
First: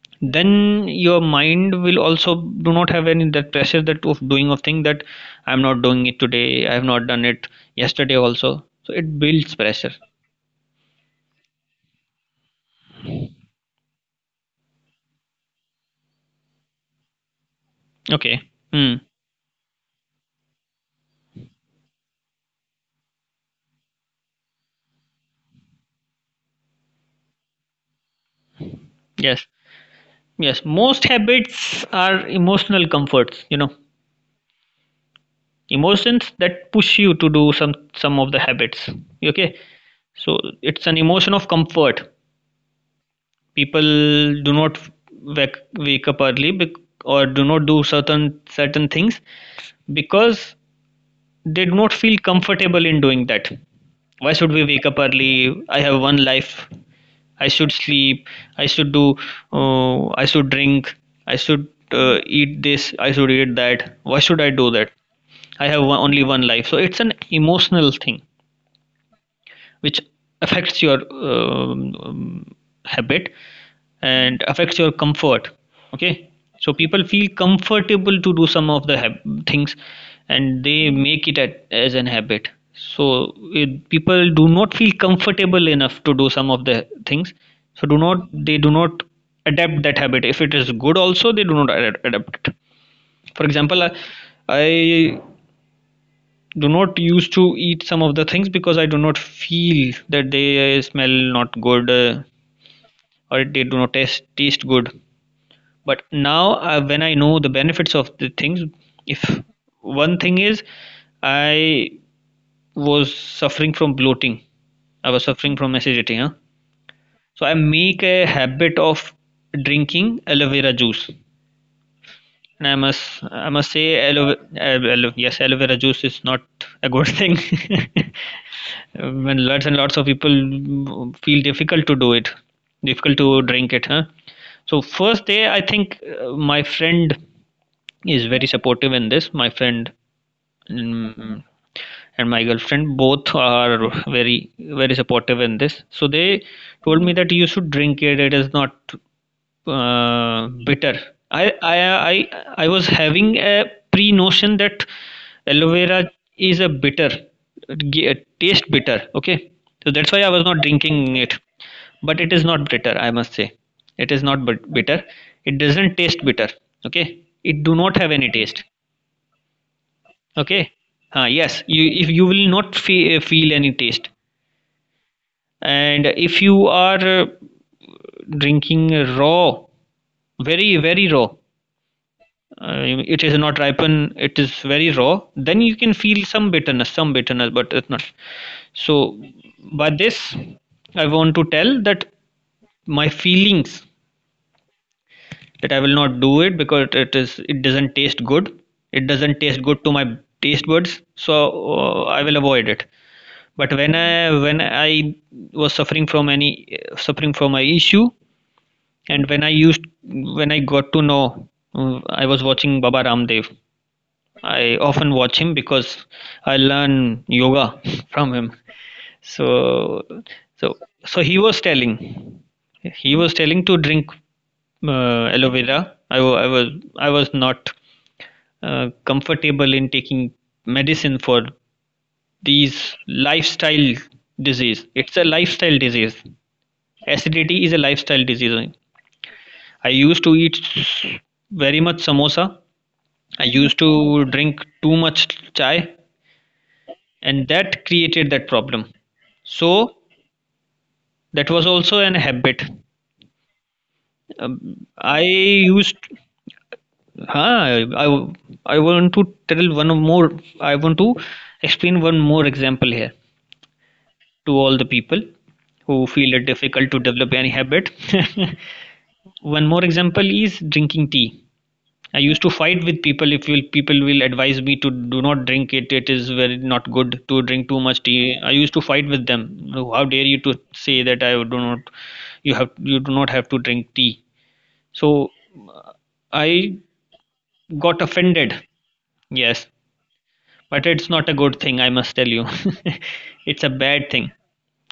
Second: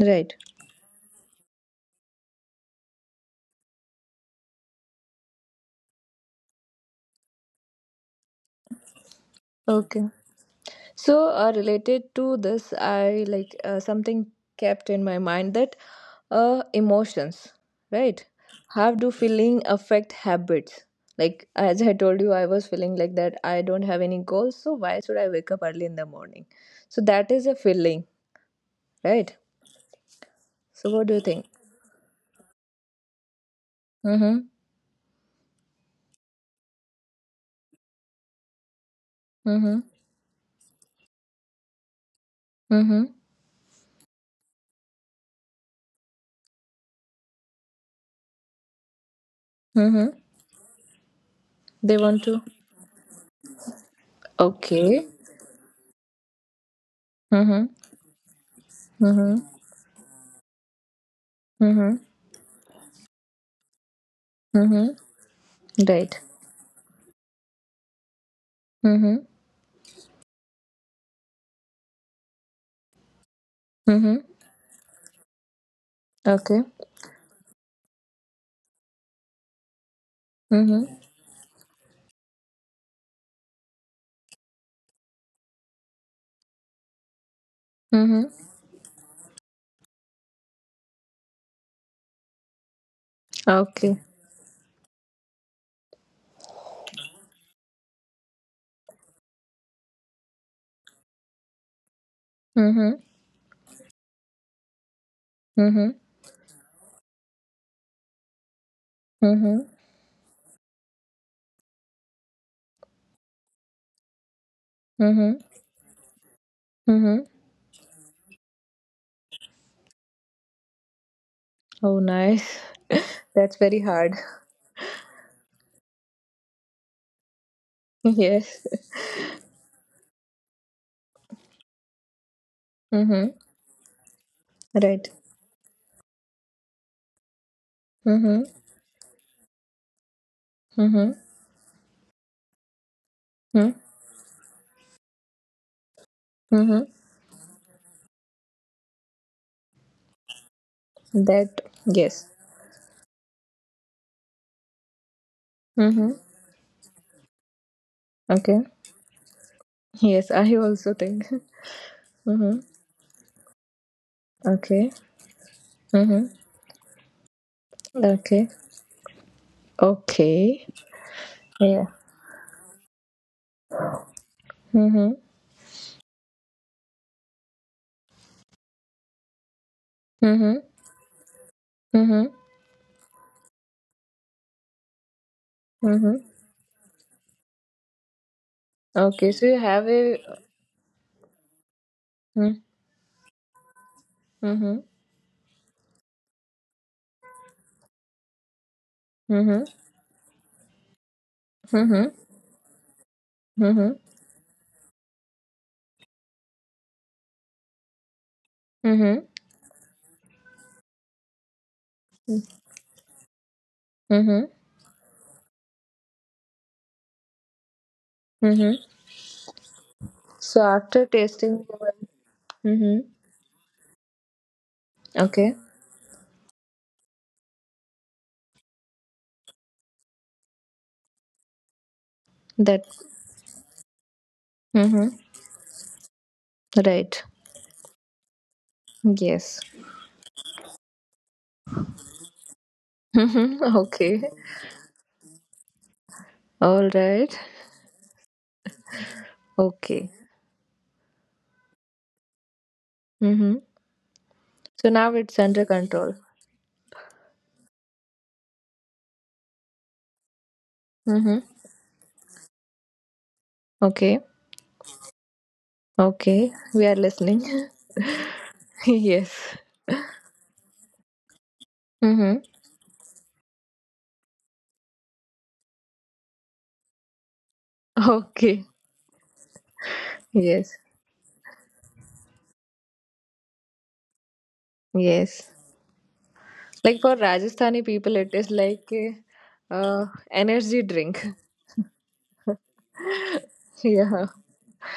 [SPEAKER 1] Right.
[SPEAKER 2] then your mind will also do not have any that pressure that of doing of thing, that I'm not doing it today, I have not done it yesterday also, so it builds pressure.
[SPEAKER 1] Okay. So related to this I like, something kept in my mind that emotions, right?
[SPEAKER 2] Okay.
[SPEAKER 1] How
[SPEAKER 2] Hmm.
[SPEAKER 1] do feeling affect habits? Like as I told you, I was feeling like that I don't have any goals, so why should I wake up early in the morning? So that is a feeling, right?
[SPEAKER 2] Yes, yes,
[SPEAKER 1] So what
[SPEAKER 2] most
[SPEAKER 1] do you think?
[SPEAKER 2] habits are emotional comforts, you know.
[SPEAKER 1] Mm-hmm.
[SPEAKER 2] Emotions that push you to do some of the habits. Okay.
[SPEAKER 1] Mm-hmm.
[SPEAKER 2] So it's an emotion of comfort.
[SPEAKER 1] Mm-hmm.
[SPEAKER 2] People do not wake up early or do not do certain things
[SPEAKER 1] Mm-hmm.
[SPEAKER 2] because did
[SPEAKER 1] They
[SPEAKER 2] not feel
[SPEAKER 1] want to
[SPEAKER 2] comfortable in doing that. Why should we wake up
[SPEAKER 1] okay.
[SPEAKER 2] early? I have one life. I
[SPEAKER 1] Mm-hmm.
[SPEAKER 2] should sleep. I should do.
[SPEAKER 1] Mm-hmm.
[SPEAKER 2] I should drink. I should
[SPEAKER 1] Mm-hmm.
[SPEAKER 2] eat this. I should eat that. Why should I do
[SPEAKER 1] Mm-hmm.
[SPEAKER 2] that? I have one,
[SPEAKER 1] Right.
[SPEAKER 2] only one life. So it's an emotional thing
[SPEAKER 1] Mm-hmm.
[SPEAKER 2] which affects your um, um, habit
[SPEAKER 1] Mm-hmm.
[SPEAKER 2] and affects your comfort. Okay.
[SPEAKER 1] Okay.
[SPEAKER 2] So people feel comfortable to do some of the things, and
[SPEAKER 1] Mm-hmm.
[SPEAKER 2] they make it at, as an habit. So it, people do not feel comfortable enough to do some of the things, so do not,
[SPEAKER 1] Mm-hmm.
[SPEAKER 2] they do not adapt that habit. If it is good also, they do not adapt it. For example,
[SPEAKER 1] Okay.
[SPEAKER 2] I do not used to eat some of the things because I do not feel that they smell not good,
[SPEAKER 1] Mm-hmm.
[SPEAKER 2] or they do not taste good.
[SPEAKER 1] Mm-hmm.
[SPEAKER 2] But now, when I know the benefits of the things, if
[SPEAKER 1] Mm-hmm.
[SPEAKER 2] one thing is I was suffering from bloating, I was
[SPEAKER 1] Mm-hmm.
[SPEAKER 2] suffering from acidity, huh?
[SPEAKER 1] Mm-hmm.
[SPEAKER 2] So I make a habit of drinking aloe vera juice.
[SPEAKER 1] Oh, nice.
[SPEAKER 2] And
[SPEAKER 1] That's
[SPEAKER 2] I
[SPEAKER 1] very
[SPEAKER 2] must
[SPEAKER 1] hard.
[SPEAKER 2] say, aloe, aloe, yes, aloe vera juice is not a good thing.
[SPEAKER 1] yes.
[SPEAKER 2] When lots and lots of people, mm, feel difficult to do it, difficult
[SPEAKER 1] Mm-hmm.
[SPEAKER 2] to drink it, huh? So
[SPEAKER 1] Right.
[SPEAKER 2] first day, I think my friend is
[SPEAKER 1] Mm-hmm.
[SPEAKER 2] very supportive in this. My friend,
[SPEAKER 1] Mm-hmm.
[SPEAKER 2] mm, and my girlfriend both
[SPEAKER 1] Mm-hmm.
[SPEAKER 2] are very very supportive in this. So they
[SPEAKER 1] Mm-hmm.
[SPEAKER 2] told me that you should drink it. It is not bitter. I,
[SPEAKER 1] That.
[SPEAKER 2] I
[SPEAKER 1] Yes.
[SPEAKER 2] I I was having a pre notion that aloe
[SPEAKER 1] Mm-hmm.
[SPEAKER 2] vera is a bitter, it
[SPEAKER 1] Okay.
[SPEAKER 2] taste bitter. Okay, so that's why
[SPEAKER 1] Yes,
[SPEAKER 2] I was
[SPEAKER 1] I
[SPEAKER 2] not
[SPEAKER 1] also
[SPEAKER 2] drinking
[SPEAKER 1] think.
[SPEAKER 2] it. But it is
[SPEAKER 1] mm-hmm.
[SPEAKER 2] not bitter. I must say, it is not
[SPEAKER 1] Okay.
[SPEAKER 2] bitter. It doesn't
[SPEAKER 1] Mm-hmm.
[SPEAKER 2] taste bitter. Okay, it do not have any
[SPEAKER 1] Okay.
[SPEAKER 2] taste.
[SPEAKER 1] Okay.
[SPEAKER 2] Okay, yes,
[SPEAKER 1] Yeah.
[SPEAKER 2] you if you will not feel any taste.
[SPEAKER 1] Mm-hmm.
[SPEAKER 2] And if you are drinking raw,
[SPEAKER 1] Mm-hmm.
[SPEAKER 2] very very raw,
[SPEAKER 1] Mm-hmm.
[SPEAKER 2] uh, it is not ripen, it is very raw, then you can
[SPEAKER 1] Mm-hmm.
[SPEAKER 2] feel some bitterness, some bitterness, but it's not. So
[SPEAKER 1] Okay. So you have
[SPEAKER 2] by
[SPEAKER 1] a.
[SPEAKER 2] this I want to tell that
[SPEAKER 1] Mm-hmm.
[SPEAKER 2] my feelings
[SPEAKER 1] Mm-hmm.
[SPEAKER 2] that I will not do it because it doesn't taste good, it doesn't
[SPEAKER 1] Mm-hmm.
[SPEAKER 2] taste good to my taste buds. So
[SPEAKER 1] Mm-hmm.
[SPEAKER 2] I will avoid it. But
[SPEAKER 1] Mm-hmm.
[SPEAKER 2] when I was suffering from any suffering from an issue,
[SPEAKER 1] Mm-hmm.
[SPEAKER 2] and when I used, when I got to know, I was watching Baba Ramdev.
[SPEAKER 1] Mm-hmm.
[SPEAKER 2] I often watch him because I learn yoga from him.
[SPEAKER 1] Mm-hmm.
[SPEAKER 2] So,
[SPEAKER 1] So
[SPEAKER 2] so,
[SPEAKER 1] after
[SPEAKER 2] so
[SPEAKER 1] tasting. Mm-hmm.
[SPEAKER 2] he was telling to drink
[SPEAKER 1] Okay.
[SPEAKER 2] aloe vera. I was not comfortable in taking medicine for
[SPEAKER 1] That.
[SPEAKER 2] these lifestyle disease.
[SPEAKER 1] Mm-hmm.
[SPEAKER 2] It's a lifestyle disease.
[SPEAKER 1] Right.
[SPEAKER 2] Acidity is a lifestyle disease.
[SPEAKER 1] Yes.
[SPEAKER 2] I used to eat very much samosa. I used
[SPEAKER 1] okay.
[SPEAKER 2] to drink too much chai,
[SPEAKER 1] All right.
[SPEAKER 2] and that created that problem. So
[SPEAKER 1] Okay.
[SPEAKER 2] that was also an habit.
[SPEAKER 1] Mm-hmm. So now
[SPEAKER 2] I
[SPEAKER 1] it's under control.
[SPEAKER 2] used huh, I want to tell one more, I want to
[SPEAKER 1] Mm-hmm.
[SPEAKER 2] explain one more example here
[SPEAKER 1] Okay.
[SPEAKER 2] to all the people who feel
[SPEAKER 1] Okay.
[SPEAKER 2] it
[SPEAKER 1] We are
[SPEAKER 2] difficult to develop any
[SPEAKER 1] listening.
[SPEAKER 2] habit.
[SPEAKER 1] yes.
[SPEAKER 2] One more example is drinking tea. I
[SPEAKER 1] Mm-hmm.
[SPEAKER 2] used to fight with people if will people will advise me to do not drink it. It is very not good to drink too much tea. I
[SPEAKER 1] Okay.
[SPEAKER 2] used to fight with them. How dare you to
[SPEAKER 1] Yes.
[SPEAKER 2] say that I do not, you have, you do not have to drink tea. So
[SPEAKER 1] Yes.
[SPEAKER 2] I
[SPEAKER 1] Like for Rajasthani
[SPEAKER 2] got
[SPEAKER 1] people, it is
[SPEAKER 2] offended.
[SPEAKER 1] like a
[SPEAKER 2] Yes,
[SPEAKER 1] uh, energy
[SPEAKER 2] but it's
[SPEAKER 1] drink.
[SPEAKER 2] not a good thing. I must tell you, it's a bad
[SPEAKER 1] yeah.
[SPEAKER 2] thing.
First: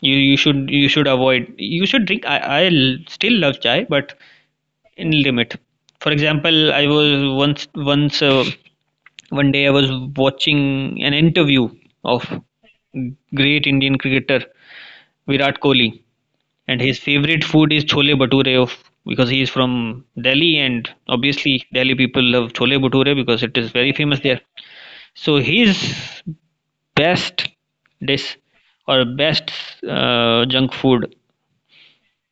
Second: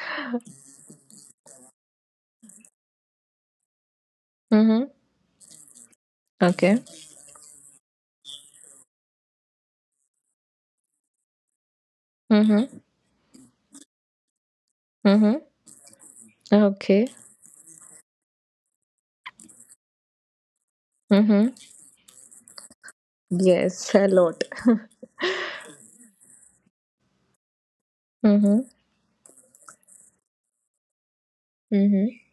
[SPEAKER 2] You should you should avoid. You should drink. Still love chai, but
[SPEAKER 1] Mm-hmm.
[SPEAKER 2] in limit. For example,
[SPEAKER 1] Okay.
[SPEAKER 2] I was once. One day I was watching an interview of
[SPEAKER 1] Mm-hmm.
[SPEAKER 2] great Indian cricketer
[SPEAKER 1] Mm-hmm.
[SPEAKER 2] Virat Kohli, and his
[SPEAKER 1] Okay.
[SPEAKER 2] favorite food is chole bhature of because he is from Delhi, and
[SPEAKER 1] Mm-hmm.
[SPEAKER 2] obviously Delhi people love chole bhature because it is
[SPEAKER 1] Yes.
[SPEAKER 2] very
[SPEAKER 1] A
[SPEAKER 2] famous there.
[SPEAKER 1] lot.
[SPEAKER 2] So his best dish
[SPEAKER 1] Mm-hmm.
[SPEAKER 2] or best junk food,
[SPEAKER 1] Mm-hmm.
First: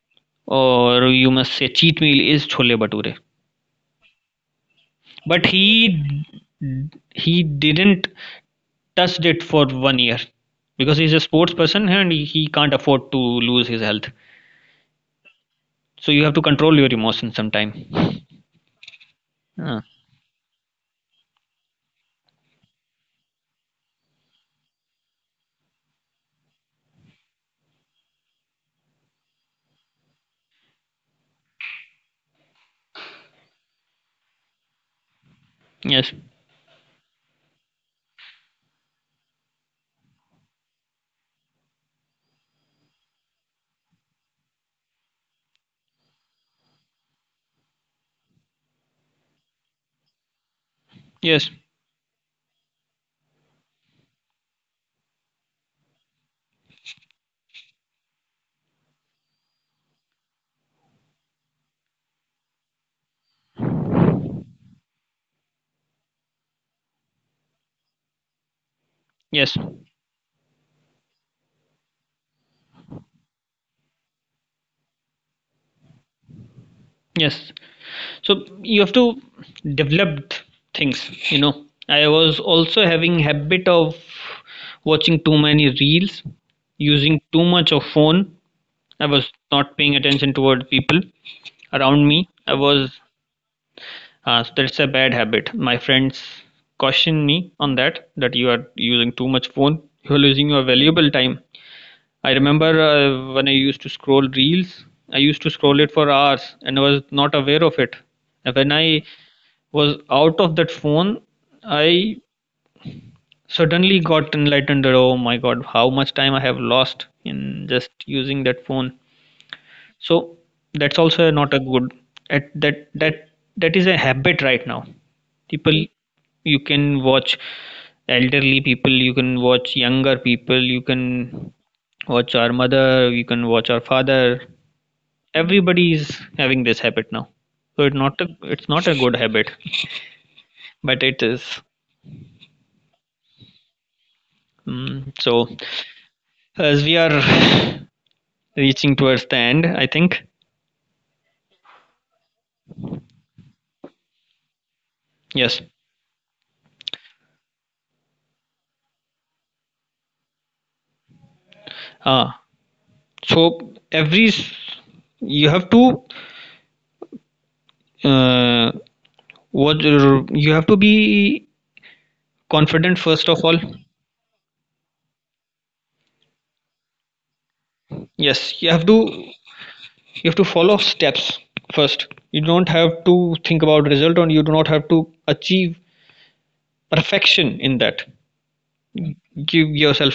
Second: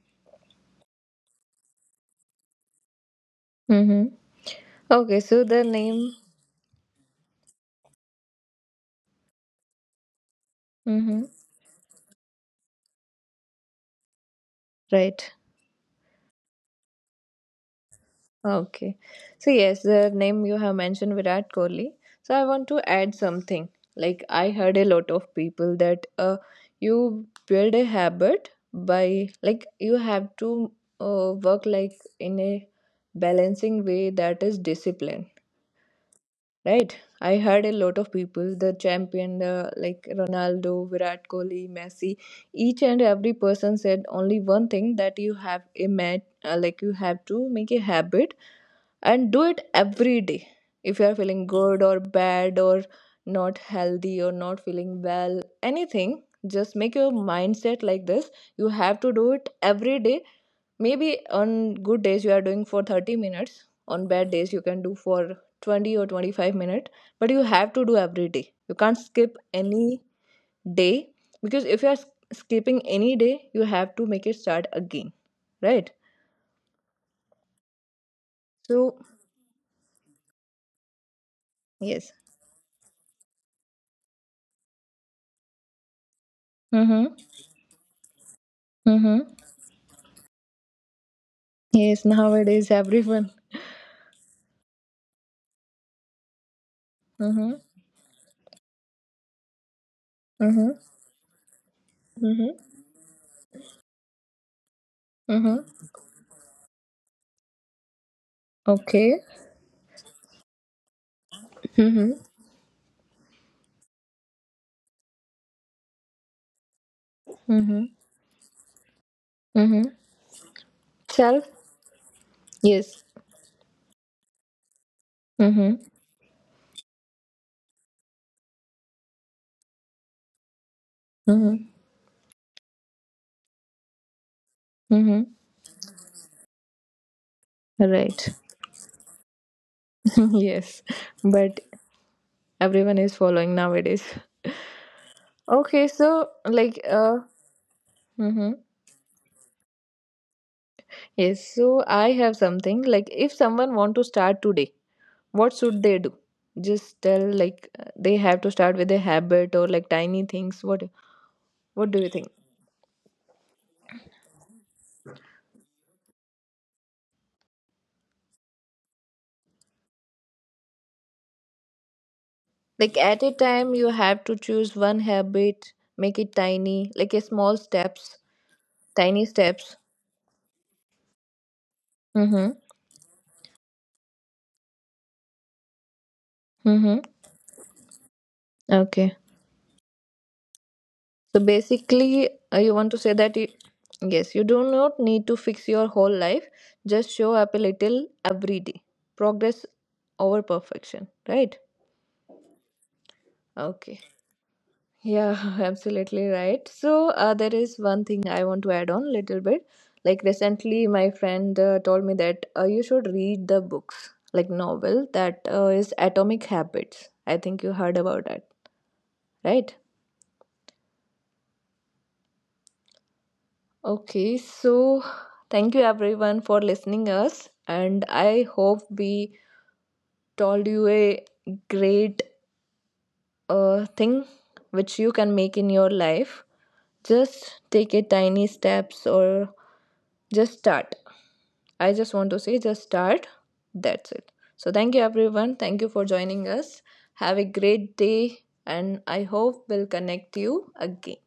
[SPEAKER 2] or you must say cheat meal, is chole bhature.
[SPEAKER 1] Mm-hmm. Okay, so
[SPEAKER 2] But
[SPEAKER 1] the name,
[SPEAKER 2] he didn't touched it for 1 year because he's a
[SPEAKER 1] mm-hmm,
[SPEAKER 2] sports person and he can't afford to lose his health.
[SPEAKER 1] right?
[SPEAKER 2] So you have to control your emotions sometime.
[SPEAKER 1] Okay. So, yes,
[SPEAKER 2] Ah,
[SPEAKER 1] the name you have mentioned Virat Kohli. So, I want to add something. Like, I heard a lot of people that you build a habit by, like, you have to work like in a balancing way that is discipline.
[SPEAKER 2] yes,
[SPEAKER 1] Right? I heard a lot of people, the champion, like Ronaldo, Virat Kohli, Messi, each and every person said only one thing that you have like you have to make a habit and do it every day. If you are feeling
[SPEAKER 2] yes,
[SPEAKER 1] good or bad or not healthy or not feeling well, anything, just make your mindset like this. You have to do it every day, maybe on good days you are doing for 30 minutes, on bad days you can do for 20 or 25 minutes, but you have to do every day. You can't skip
[SPEAKER 2] yes,
[SPEAKER 1] any day, because if you are skipping any day you have to make it start again, right?
[SPEAKER 2] yes. So you have
[SPEAKER 1] So
[SPEAKER 2] to develop things. You know, I
[SPEAKER 1] yes.
[SPEAKER 2] was also having habit of watching too many reels,
[SPEAKER 1] Mm-hmm.
[SPEAKER 2] using too much of phone. I was
[SPEAKER 1] Mm-hmm.
[SPEAKER 2] not paying attention toward people
[SPEAKER 1] Yes,
[SPEAKER 2] around me. I
[SPEAKER 1] nowadays
[SPEAKER 2] was,
[SPEAKER 1] everyone.
[SPEAKER 2] so that's a bad habit. My friends caution
[SPEAKER 1] Mm-hmm.
[SPEAKER 2] me on that, that you are using too much phone, you are losing your
[SPEAKER 1] Mm-hmm.
[SPEAKER 2] valuable time. I
[SPEAKER 1] Mm-hmm.
[SPEAKER 2] remember when I used to scroll reels. I used to scroll
[SPEAKER 1] Mm-hmm.
[SPEAKER 2] it for hours and I was not aware of it. And when I
[SPEAKER 1] Okay.
[SPEAKER 2] was out of that phone,
[SPEAKER 1] Mm-hmm.
[SPEAKER 2] I suddenly got enlightened, that, oh my God, how much time I have lost in
[SPEAKER 1] Mm-hmm.
[SPEAKER 2] just using that phone.
[SPEAKER 1] Mm-hmm.
[SPEAKER 2] So that's also
[SPEAKER 1] Self.
[SPEAKER 2] not a good, at that,
[SPEAKER 1] Yes.
[SPEAKER 2] that is a habit right now.
[SPEAKER 1] Mm-hmm.
[SPEAKER 2] People, you can watch elderly people, you can watch younger people, you can
[SPEAKER 1] Mm-hmm.
[SPEAKER 2] watch our mother, you can watch our father.
[SPEAKER 1] Mm-hmm.
[SPEAKER 2] Everybody is having this habit now. So
[SPEAKER 1] Right.
[SPEAKER 2] it's not a good habit,
[SPEAKER 1] yes,
[SPEAKER 2] but it
[SPEAKER 1] but
[SPEAKER 2] is.
[SPEAKER 1] everyone is following nowadays.
[SPEAKER 2] Mm, so
[SPEAKER 1] Okay, so like
[SPEAKER 2] as we are
[SPEAKER 1] mhm.
[SPEAKER 2] reaching towards the end, I think
[SPEAKER 1] Yes, so I have something like if someone want to start today, what
[SPEAKER 2] yes.
[SPEAKER 1] should they do? Just tell like they have to start with a habit or like tiny things. What do you think?
[SPEAKER 2] Ah, so you have to uh, be
[SPEAKER 1] Like
[SPEAKER 2] confident
[SPEAKER 1] at a
[SPEAKER 2] first of all.
[SPEAKER 1] time you have to choose one habit, make it tiny, like a small steps,
[SPEAKER 2] Yes,
[SPEAKER 1] tiny steps.
[SPEAKER 2] you have to follow steps. First you
[SPEAKER 1] Mhm.
[SPEAKER 2] don't have to think about result, or you do not have to achieve
[SPEAKER 1] Mhm.
[SPEAKER 2] perfection in that.
[SPEAKER 1] Okay.
[SPEAKER 2] Give yourself
[SPEAKER 1] So basically, you want to say that you, yes, you do not need to fix your whole life. Just show up a little every day. Progress over perfection, right? Okay. Yeah, absolutely right. So there is one thing I want to add on a little bit. Like recently, my friend told me that you should read the books, like novel that is Atomic Habits. I think you heard about that, right? Okay. So thank you everyone for listening us, and I hope we told you a great thing which you can make in your life. Just take a tiny steps, or just start. I just want to say, just start. That's it. So thank you everyone, thank you for joining us. Have a great day, and I hope we'll connect you again.